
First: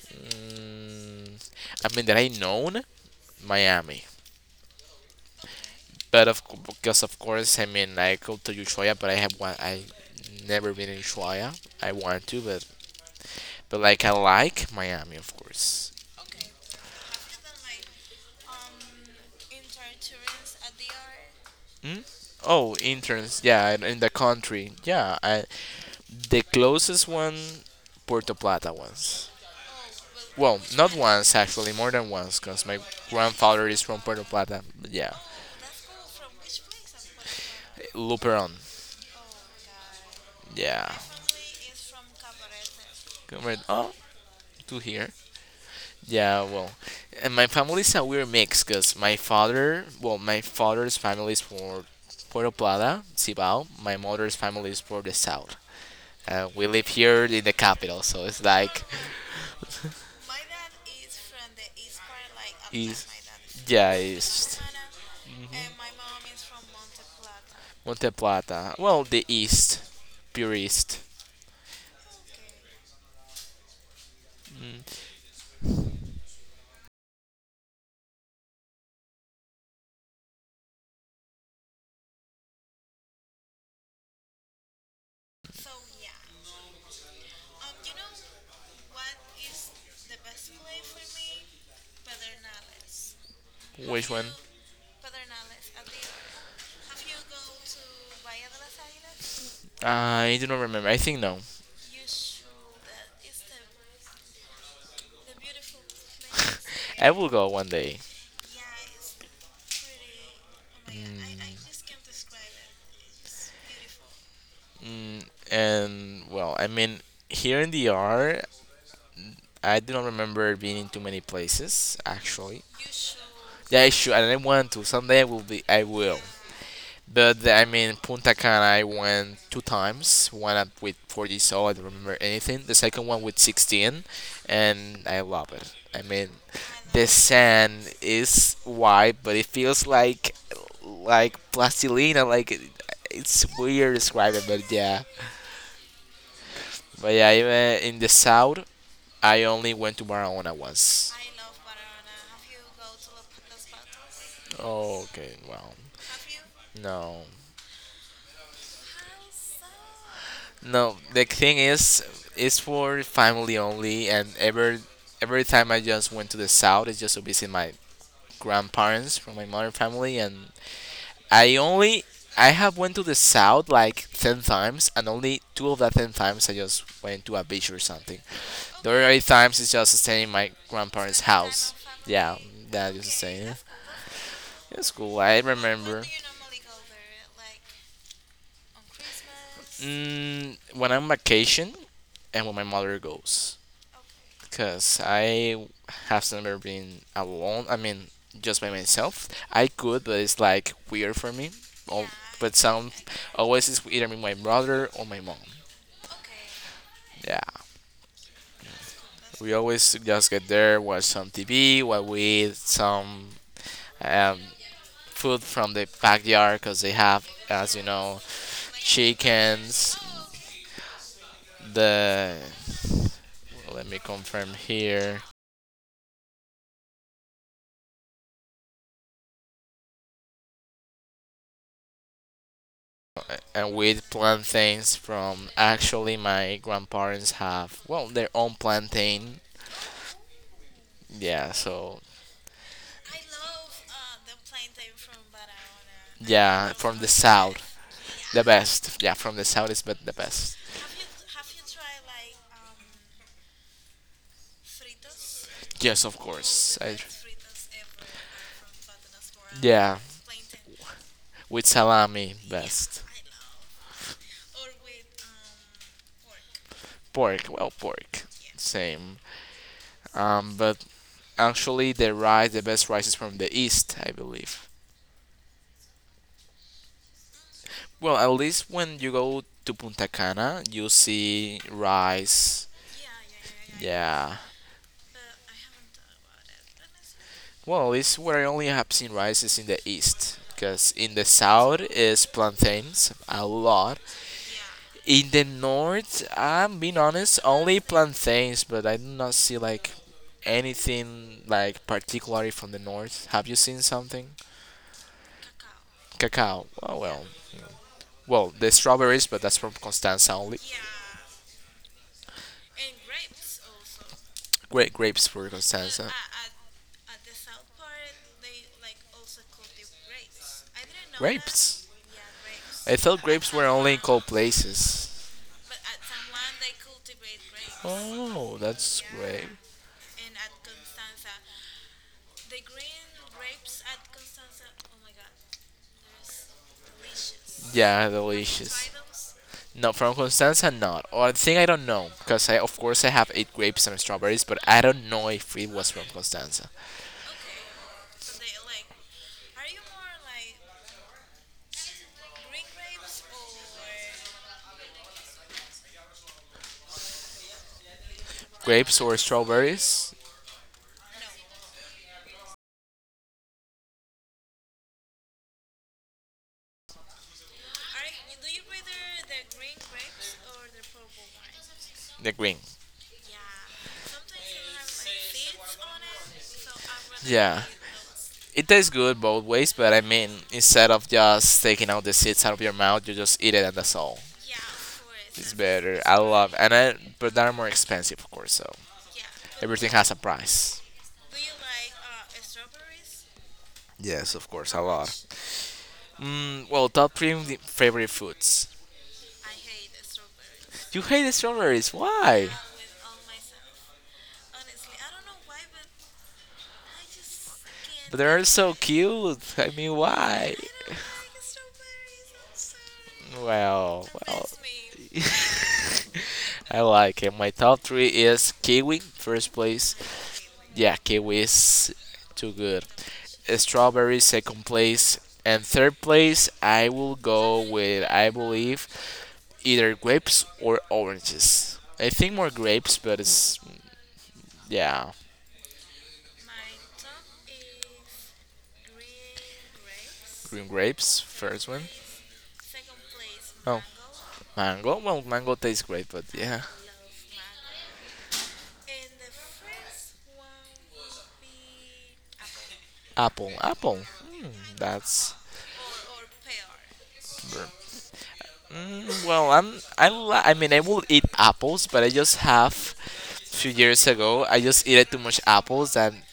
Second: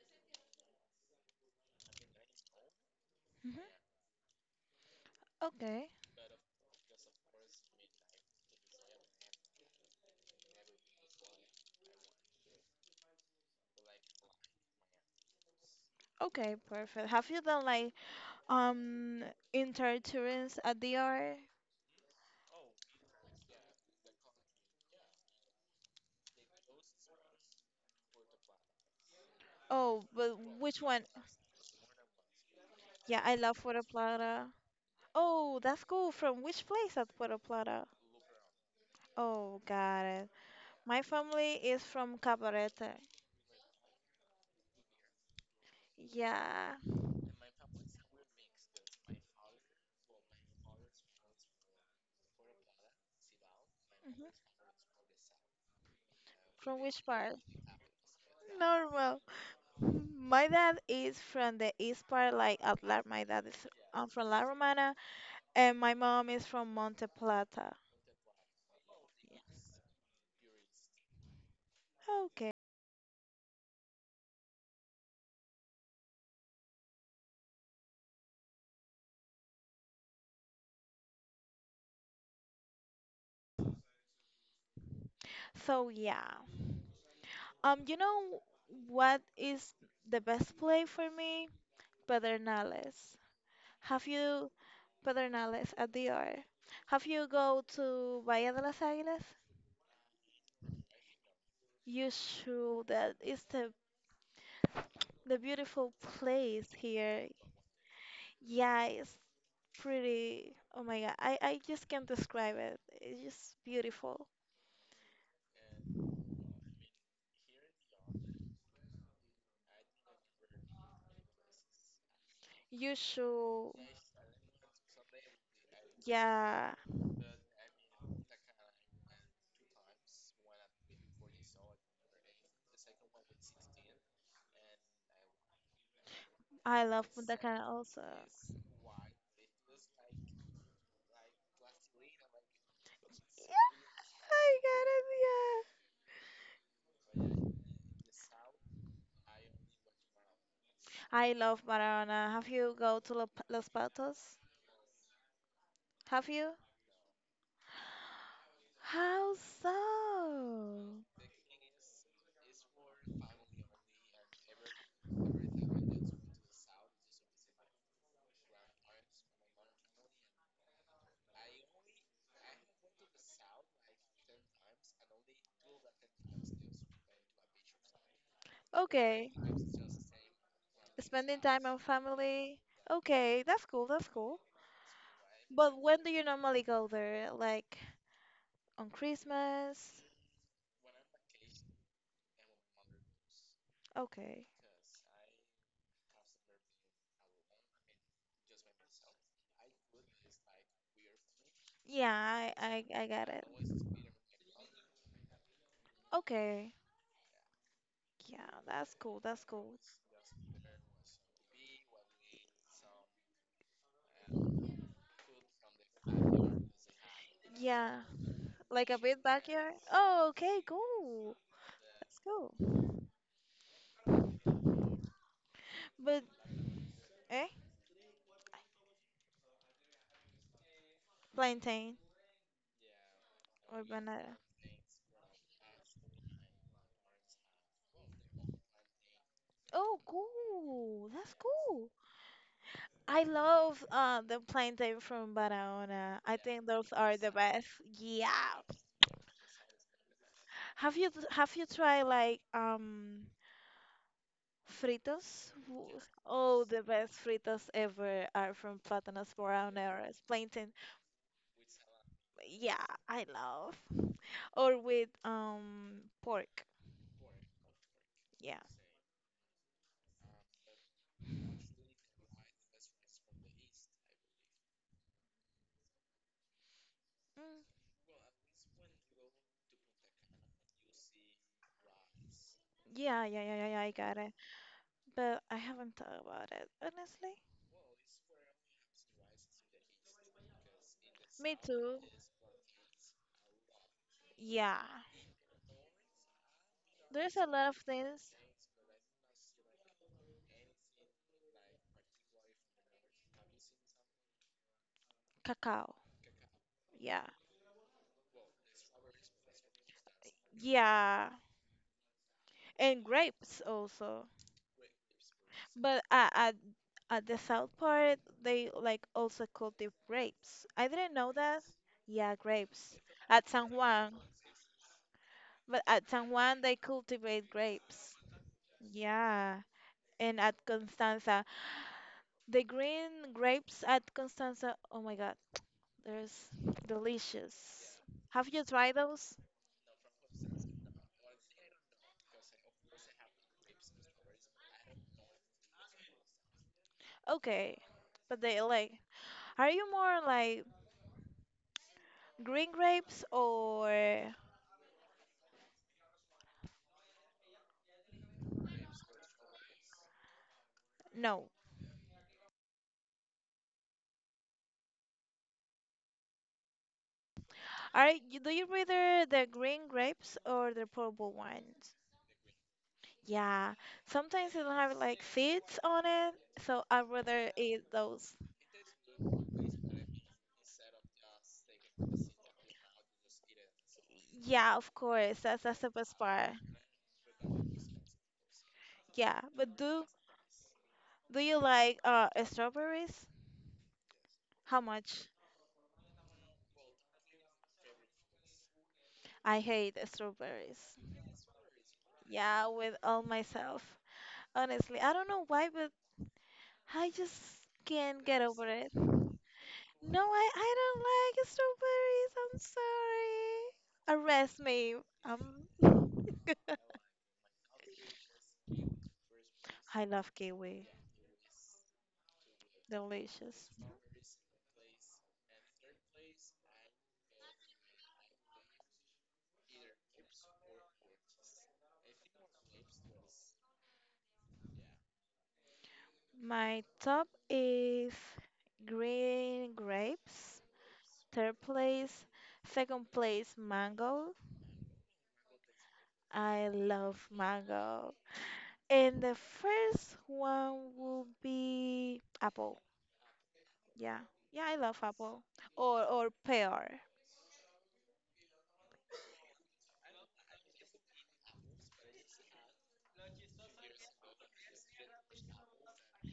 A: Mm, I mean, that I known
B: Hmm.
A: Miami,
B: Okay,
A: but because of course I mean I go to Ushuaia, but I have one I never been in Ushuaia. I want to, but like I like Miami, of course.
B: okay, perfect. Have you done like um intertourism at the art?
A: Hmm? Oh, interns. Yeah, in the country. Yeah, the closest one, Puerto Plata once.
B: Oh, but
A: Well,
B: which
A: not
B: one?
A: once actually, more than once, because my
B: Yeah, I love
A: grandfather
B: Puerto
A: is from Puerto
B: Plata.
A: Plata. But yeah,
B: Oh, that's cool. From which place at Puerto Plata?
A: Luperon.
B: Oh, got it.
A: Yeah.
B: My family is from Cabarete.
A: Oh, to here. Yeah, well,
B: Yeah.
A: and my family is a weird mix, because my father, well, my father's family is for Puerto Plata, Cibao. My
B: Mhm.
A: mother's family is for the south. We
B: From
A: live
B: which
A: here
B: part?
A: in the capital, so it's like.
B: Normal. My dad is from the east part, like at La, my dad is
A: Yeah,
B: I'm from La
A: it's
B: Romana, and my mom is from Monte Plata.
A: Monte Plata. Well, the
B: Yes.
A: east, pure east.
B: Okay. So yeah. You know what is the best play for me? Pedernales. Have
A: Which one?
B: you Pedernales at the R? Have you go to Bahía de las Águilas?
A: I do not remember. I think no.
B: You should. That is the beautiful place
A: I
B: here.
A: will go one day.
B: Yeah, it's pretty. Oh my God, I
A: Mm.
B: I just can't describe it. It's just beautiful.
A: And well, I mean, here in the R, I do not remember being in too many places actually.
B: You should.
A: Yeah, I should, and I want to. Someday I will be. I will.
B: Yeah,
A: But I mean, Punta Cana, I went 2 times. One up with 40, so I don't remember anything. The second one with 16, and I love it. I mean,
B: I
A: the
B: love Punta Cana
A: sand
B: also.
A: is white, but it feels like plastilina. Like it's
B: Yeah,
A: weird describing,
B: I
A: but
B: got
A: yeah.
B: it.
A: But yeah, even in the south, I only went to Barahona once.
B: Yeah. I love Marijuana. Have you go to Los Patos?
A: Oh, okay, well,
B: Have you?
A: no.
B: How so?
A: No, the thing is, it's for family only, and every time I just went to the south, it's just to visit my grandparents from my mother family, and I only I have went to the south like 10 times, and only 2 of that 10 times I just went to a beach or something. The other eight
B: Okay.
A: times is just staying in my grandparents'
B: Spending time
A: house.
B: on
A: Yeah,
B: family.
A: that just
B: Okay,
A: staying.
B: that's cool. That's cool.
A: It's cool. I
B: But when
A: remember.
B: do you normally go there? Like on Christmas?
A: When I'm vacation, and when my mother goes.
B: Okay.
A: Because I have never been alone. I mean, just by myself. I could, but it's like weird for me. Oh,
B: Yeah, I,
A: but some
B: I, I got it.
A: always is either with my brother or my mom.
B: Okay.
A: Yeah,
B: Yeah, that's cool. That's
A: we
B: cool.
A: always just get there, watch some TV, while we eat some um, food from the backyard because they have, as you
B: Yeah,
A: know,
B: like a big backyard.
A: chickens.
B: Oh, okay, cool. Let's
A: The
B: go.
A: Let me confirm here.
B: But eh, plantain
A: And
B: or
A: we'd
B: banana.
A: plant from Actually my grandparents have, well, their own plantain,
B: Oh, cool. That's
A: yeah.
B: cool.
A: So
B: I love the plantain from Barahona. I think
A: yeah,
B: those
A: from the
B: are the best.
A: south,
B: Yeah.
A: the best, yeah, from the south is, but the best,
B: Have you tried like fritos?
A: yes, of
B: Oh,
A: course,
B: the
A: I,
B: best fritos ever are from Plátanos
A: yeah,
B: Barahoneros, plantain.
A: with salami,
B: Yeah,
A: best.
B: I love. Or with pork.
A: Pork, well, pork,
B: Yeah.
A: same. But actually the best rice is from the east, I believe.
B: Mm.
A: Well, at least when you go to Punta Cana, you see rice.
B: Yeah, yeah, yeah, yeah, yeah, I got it.
A: Yeah.
B: But I haven't thought about it, honestly.
A: Well, at least where I only have seen rice is in the east. Because in the
B: Me
A: south
B: too.
A: is plantains, a lot.
B: Yeah,
A: In the north, I'm being
B: there's
A: honest,
B: a lot of
A: only
B: things.
A: plantains, but I do not see like anything like particularly from the north. Have you seen something?
B: Cacao.
A: Cacao. Oh,
B: Yeah.
A: well. Well, the strawberries, but that's from Constanza only.
B: Yeah. And grapes also.
A: Great grapes for
B: But
A: Constanza.
B: at the south part, they like also cultivate grapes. I didn't know that. Yeah, grapes.
A: I thought
B: At
A: grapes were
B: San
A: only in
B: Juan.
A: cold places.
B: But at San Juan, they cultivate grapes.
A: Oh, that's great.
B: Yeah. And at Constanza, the green grapes at Constanza, oh my God, there's delicious.
A: Yeah,
B: Have you
A: delicious.
B: tried those?
A: No, from Constanza, not. Or I think I don't know because I, of course, I have eight grapes and strawberries, but I don't know if it was from Constanza.
B: Okay. But they like, are you more like green grapes or
A: Grapes or strawberries?
B: no? Do you rather the green grapes or the purple ones?
A: The green.
B: Yeah, sometimes it'll have like seeds on it, so I'd rather
A: Yeah.
B: eat those.
A: It tastes good both ways, but I mean, instead of just taking out the seeds out of your mouth, you just eat it and that's all.
B: Yeah, of course.
A: It's
B: That's the
A: better.
B: best
A: I
B: part.
A: love, and I, but they're more expensive, of course. So
B: Yeah, but
A: everything
B: do
A: has a price.
B: do you like strawberries?
A: Yes, of course,
B: How
A: a lot.
B: much?
A: Well, top three of the favorite foods.
B: I hate strawberries.
A: You hate the strawberries. Why?
B: Yeah, with all myself. Honestly, I don't know why, but I just
A: But
B: can't get
A: they're
B: over
A: so
B: it.
A: cute. I mean,
B: No, I
A: why?
B: I don't like strawberries.
A: Well,
B: I'm sorry.
A: well.
B: Arrest me. Um.
A: I like it. My top three is kiwi, first place.
B: I love kiwi.
A: Yeah, kiwis, too good.
B: Delicious.
A: Strawberries, second place. And third place, I will go with, I believe, either grapes or oranges. I think more grapes, but it's, yeah,
B: My top is green grapes.
A: green grapes,
B: Third
A: first one.
B: place, second place,
A: Oh,
B: mango.
A: mango? Well, mango tastes great, but yeah.
B: I love mango. And the first one will be apple.
A: Apple, apple.
B: Yeah. Yeah, I love
A: That's
B: apple. Or pear.
A: Well, I mean I will eat apples, but I just have few years ago I just ate too much apples, and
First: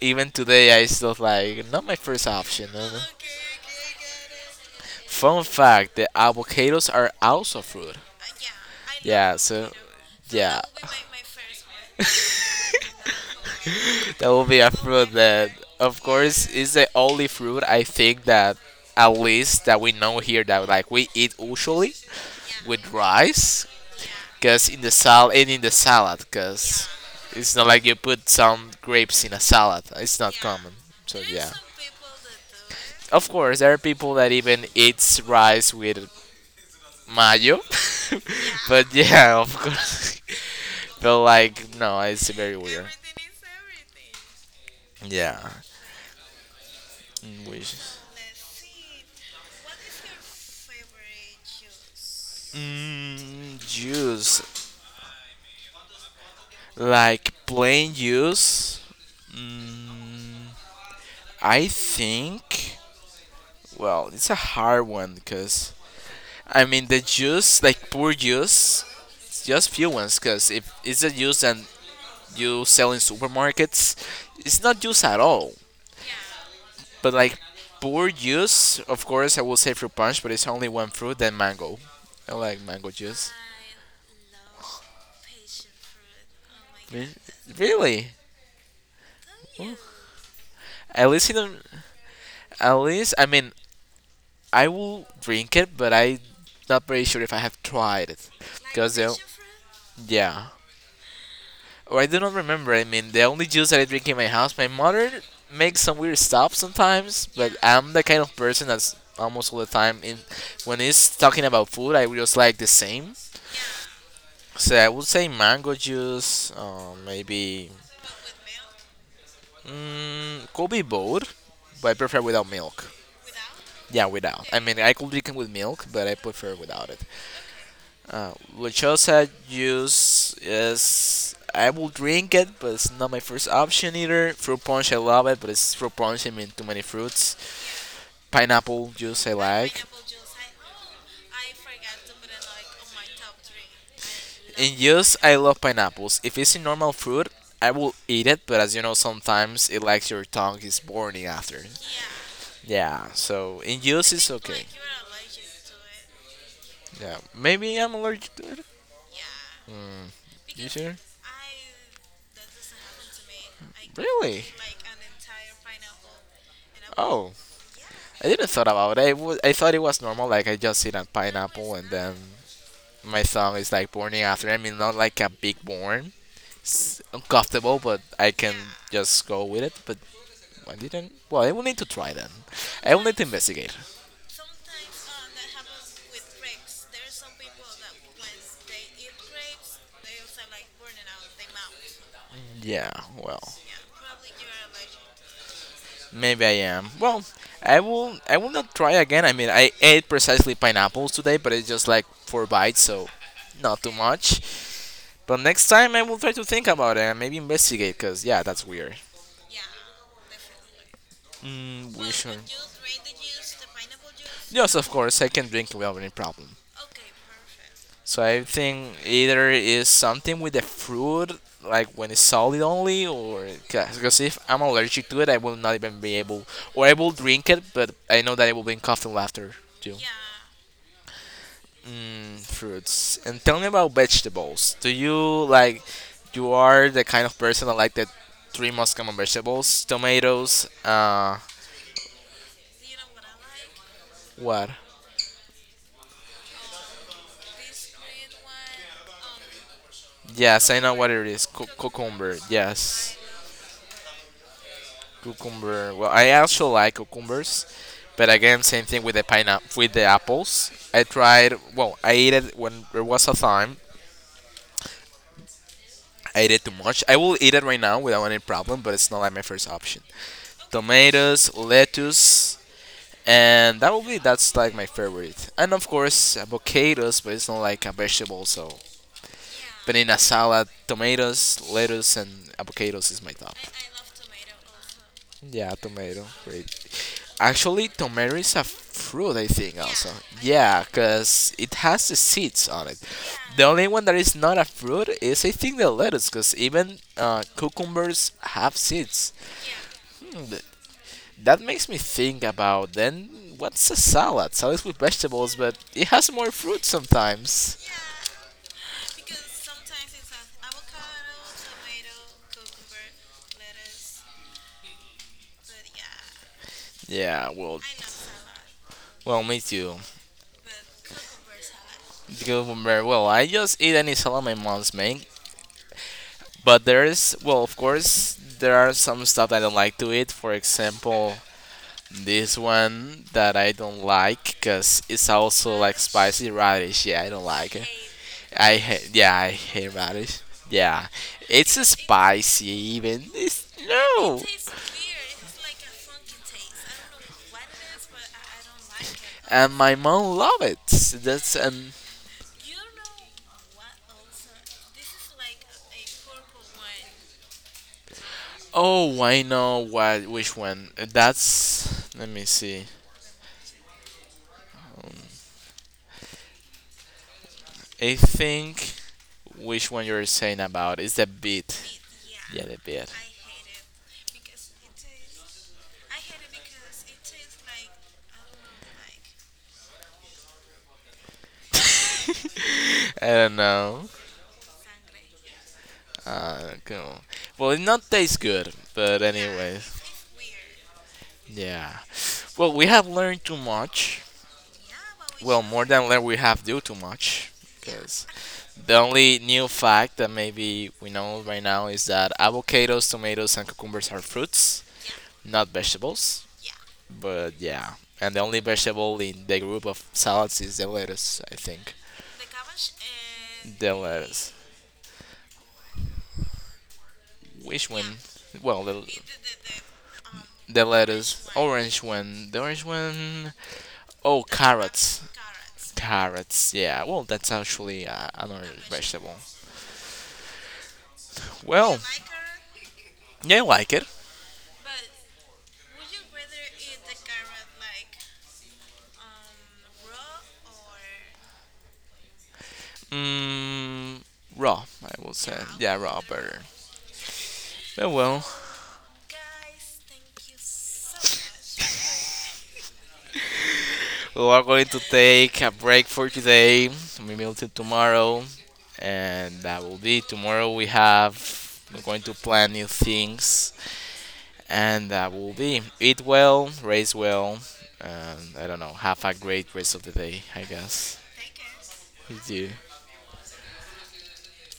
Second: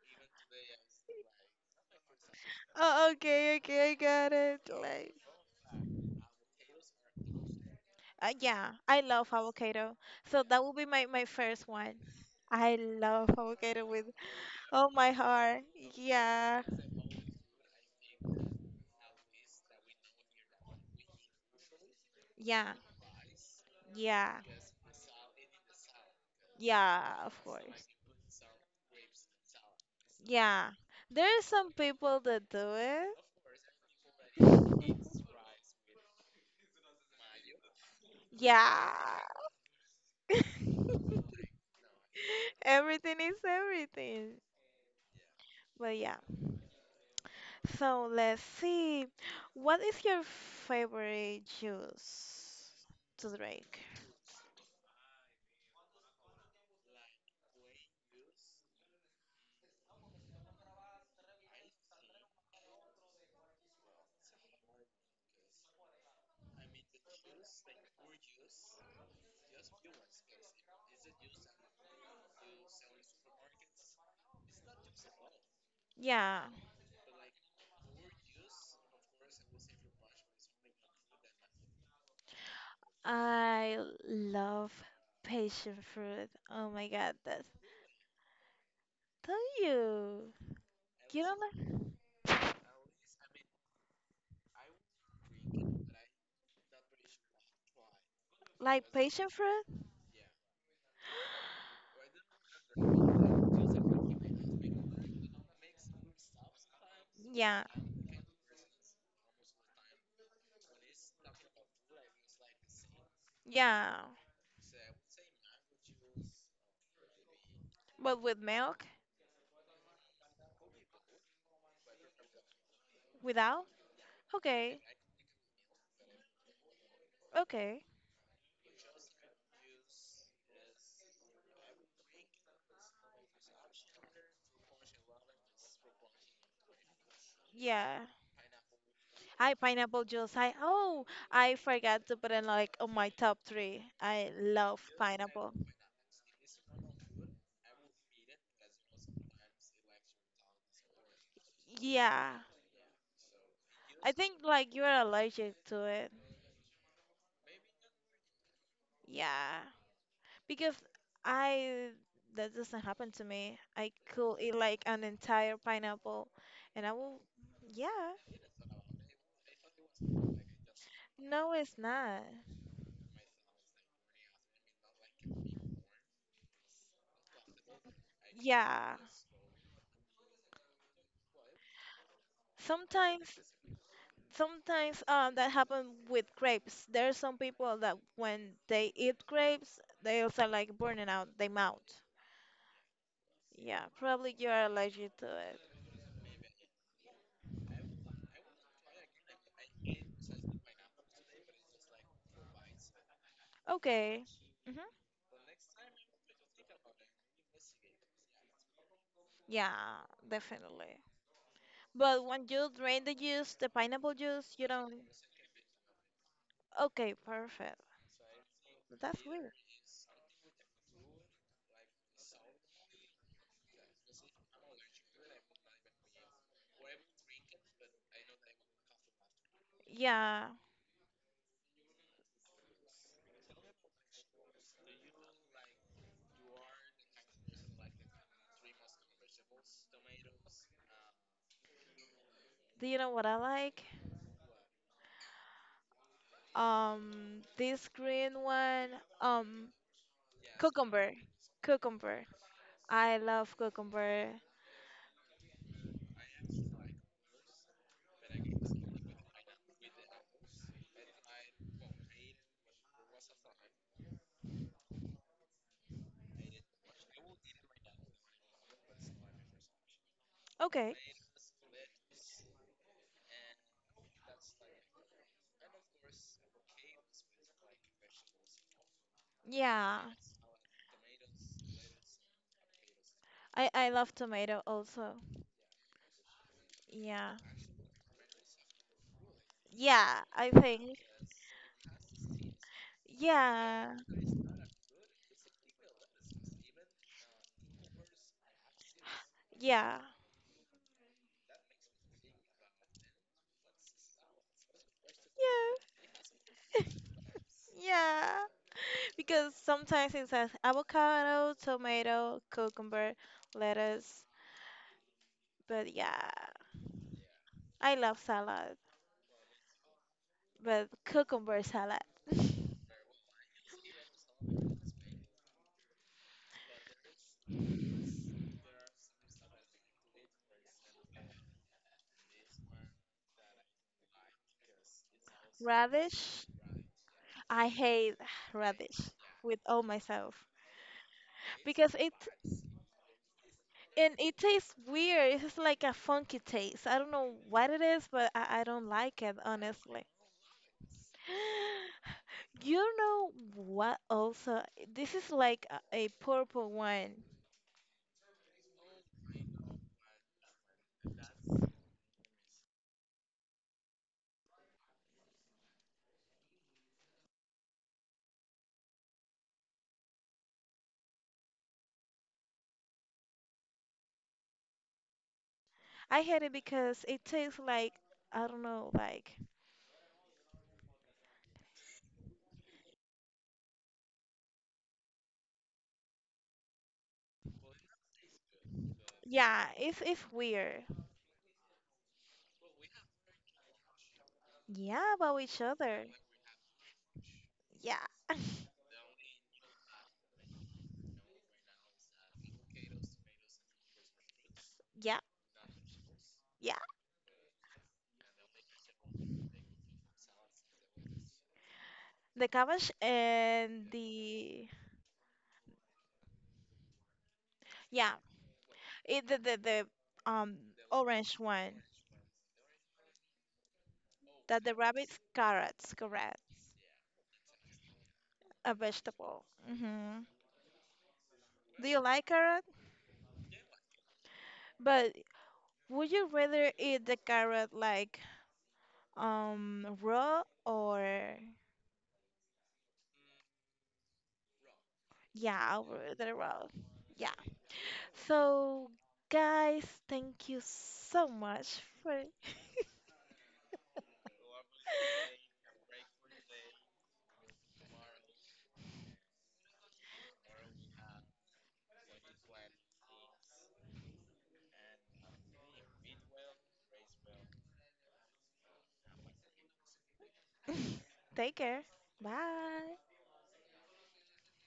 A: even today I still like not my first option. No, no.
B: Oh, okay, okay, I got it. Like
A: Fun fact: the avocados are also fruit.
B: Yeah, I love
A: Yeah, so
B: avocado. So
A: yeah,
B: that will be my first one. I love avocado with
A: that will be a
B: all
A: fruit
B: my
A: that,
B: heart.
A: of course,
B: Yeah,
A: is the only fruit I think that at least that we know here that like we eat usually
B: yeah,
A: with rice.
B: yeah,
A: Cause in the salad, cause
B: yeah, of
A: it's not like you
B: course.
A: put some grapes in a salad. It's not
B: Yeah.
A: common. So
B: There are
A: yeah.
B: some people that do it.
A: Of course, there are people that even eats rice with mayo, but
B: Yeah.
A: yeah, of course. but like, no, it's very weird.
B: Everything is everything.
A: Yeah.
B: But yeah.
A: Which
B: So let's see. What is your favorite juice to drink?
A: juice like plain juice? Mm, I think, well, it's a hard one because I mean the juice, like poor juice, it's just few ones. Because if it's a juice and you sell in supermarkets, it's not juice at all.
B: Yeah.
A: But like poor juice, of course, I will say fruit punch, but it's only one fruit. Then mango. I like mango juice.
B: I love passion fruit. Oh my
A: Re-
B: god, that's
A: Really?
B: do
A: Oh.
B: you?
A: At
B: You
A: least you
B: don't
A: don't.
B: like
A: At least I mean I will drink it, but I not very sure if I have tried it.
B: like
A: Cause they,
B: passion fruit?
A: yeah. Or I do not remember. I mean, the only juice that I drink in my house, my mother makes some weird stuff sometimes, but
B: Yeah,
A: I'm the kind of person that's almost all the time in when it's talking about food, I just like the same.
B: yeah.
A: So I would say mango juice, maybe
B: But with milk?
A: could be both, but I prefer without milk.
B: Without?
A: Yeah, without. I mean,
B: Okay,
A: I could drink it with milk, but I prefer without it.
B: okay.
A: Uh, which also juice is I will drink it, but it's not my first option either. Fruit punch, I love it, but it's fruit punch. I mean, too many fruits.
B: Yeah,
A: Pineapple juice, I
B: Hi,
A: like.
B: pineapple juice. Hi. Oh, I forgot to put in like on my top three. I
A: In
B: love
A: juice, I
B: pineapple.
A: love pineapples. If it's a normal fruit, I will eat it, but as you know, sometimes it likes your tongue is burning after.
B: Yeah.
A: Yeah, so in
B: I
A: juice, it's
B: think
A: okay.
B: like you're allergic to it.
A: Yeah, maybe I'm allergic to it.
B: Yeah.
A: Mm. You
B: Because
A: sure?
B: I that doesn't happen to me. I could
A: Really?
B: eat like an entire pineapple and I will
A: Oh,
B: yeah.
A: I didn't thought about it. I thought it was normal. Like I just eat a
B: No,
A: pineapple
B: it's
A: and then
B: not.
A: my thumb is like burning after. I mean, not like a big burn, it's uncomfortable, but I can
B: Yeah.
A: just go with it. But I didn't. Well, I will need to try then. I will need to
B: Sometimes
A: investigate.
B: sometimes that happen with grapes. There are some people that when they eat grapes, they also like burning out their mouth.
A: Yeah. Well,
B: Yeah, probably you are allergic to it.
A: maybe I am. Well, I will. I will not try again. I mean, I ate precisely pineapples today, but it's just like four bites, so not too
B: Okay.
A: much.
B: Mm-hmm.
A: But next time I will try to think about it and maybe investigate, cause yeah, that's weird.
B: Yeah, definitely.
A: We
B: But
A: should.
B: when you drain the juice, the pineapple juice, you
A: Yes, of
B: don't.
A: course, I can drink without any problem.
B: Okay, perfect.
A: So I think
B: That's
A: either
B: weird.
A: is something with the fruit, like when it's solid only, or because if I'm allergic to it, I will not even be able, or I will drink it, but I know that I will be in coughing laughter too.
B: Yeah.
A: Fruits. And tell me about vegetables. Do you like, you are the kind of person that like the three most common vegetables: tomatoes,
B: Do you know what I like?
A: what?
B: This green one. Um,
A: Yes, I know what
B: cucumber.
A: it is.
B: Cucumber.
A: Cucumber. Yes,
B: I love cucumber.
A: cucumber. Well, I also like cucumbers, but again, same thing with the pineapple, with the apples. I tried. Well, I ate it when there was a time. I ate it too much. I will eat it right now without any problem, but it's not like my first option.
B: Okay.
A: Tomatoes, lettuce, and that will be that's like my favorite. And of course, avocados, but it's not like a vegetable, so
B: Yeah.
A: banana salad, tomatoes, lettuce, and avocados is my top.
B: I love tomato also.
A: Yeah, tomato. Great.
B: Yeah.
A: Actually, tomato is a fruit, I think, also.
B: Yeah, I
A: Yeah, so.
B: think.
A: Because it has the seeds on it. The Yeah. Only
B: Yeah.
A: one that is not a fruit is, I think, the lettuce, because even cucumbers have seeds.
B: Yeah.
A: Hmm, th- that makes me think about then what's a salad? Salad with vegetables, but
B: Yeah.
A: it has more fruit sometimes.
B: Yeah. Because sometimes it says avocado, tomato, cucumber, lettuce. But yeah,
A: Yeah, well,
B: I love salad.
A: well, me too.
B: But cucumber salad.
A: Good very well. I just eat any salad my mom's make, but there is, well, of course, there are some stuff I don't like to eat. For example, this one that I don't like because it's also like
B: Radish,
A: spicy radish. Yeah, I don't
B: I
A: like it.
B: hate
A: I
B: radish
A: hate, yeah, I
B: with all
A: hate radish.
B: myself
A: Yeah, it's
B: because it
A: spicy even. It's
B: and it
A: no,
B: tastes weird. It's like a funky taste. I don't know what it is, but I don't like it,
A: and my
B: honestly.
A: mom love it. That's and.
B: You know what also? This is like a purple one.
A: Oh, I know what which one. That's let me see. I think which one you're saying about is the beat. Yeah, the beat.
B: I hate it because it tastes like, I don't know, like,
A: I don't know. Cool. Well, it not taste good, but
B: yeah,
A: anyway,
B: it's weird.
A: yeah. Well, we have learned too much.
B: Yeah, about
A: Well,
B: each
A: more than
B: other.
A: learn, we have do too much.
B: Yeah.
A: The only new fact that maybe we know right now is that avocados, tomatoes, and cucumbers are fruits,
B: Yeah,
A: not vegetables.
B: yeah.
A: But yeah, and the only vegetable in the group of salads is the lettuce, I think.
B: The cabbage and
A: The lettuce.
B: the,
A: Which
B: yeah,
A: one? Well, the,
B: it, the, um,
A: the
B: orange
A: lettuce.
B: one.
A: Orange one. The orange one. Oh,
B: That the rabbit
A: carrots.
B: carrots, correct?
A: Carrots. Yeah. Well, that's actually another
B: A
A: vegetable.
B: vegetable. Hmm. Do
A: Well,
B: you like carrot?
A: yeah, I like it.
B: But would you rather eat the carrot like raw or
A: Mm, Raw, I would say.
B: yeah,
A: Yeah,
B: or
A: raw
B: the
A: burger.
B: raw? Yeah.
A: Well,
B: So guys, thank you so much for
A: we are going to take a break for today. We will till tomorrow, and that will be tomorrow. We're going to plan new things, and that will be eat well, raise well, and I don't know. Have a great rest of the day, I guess.
B: take care.
A: You do.
B: Bye.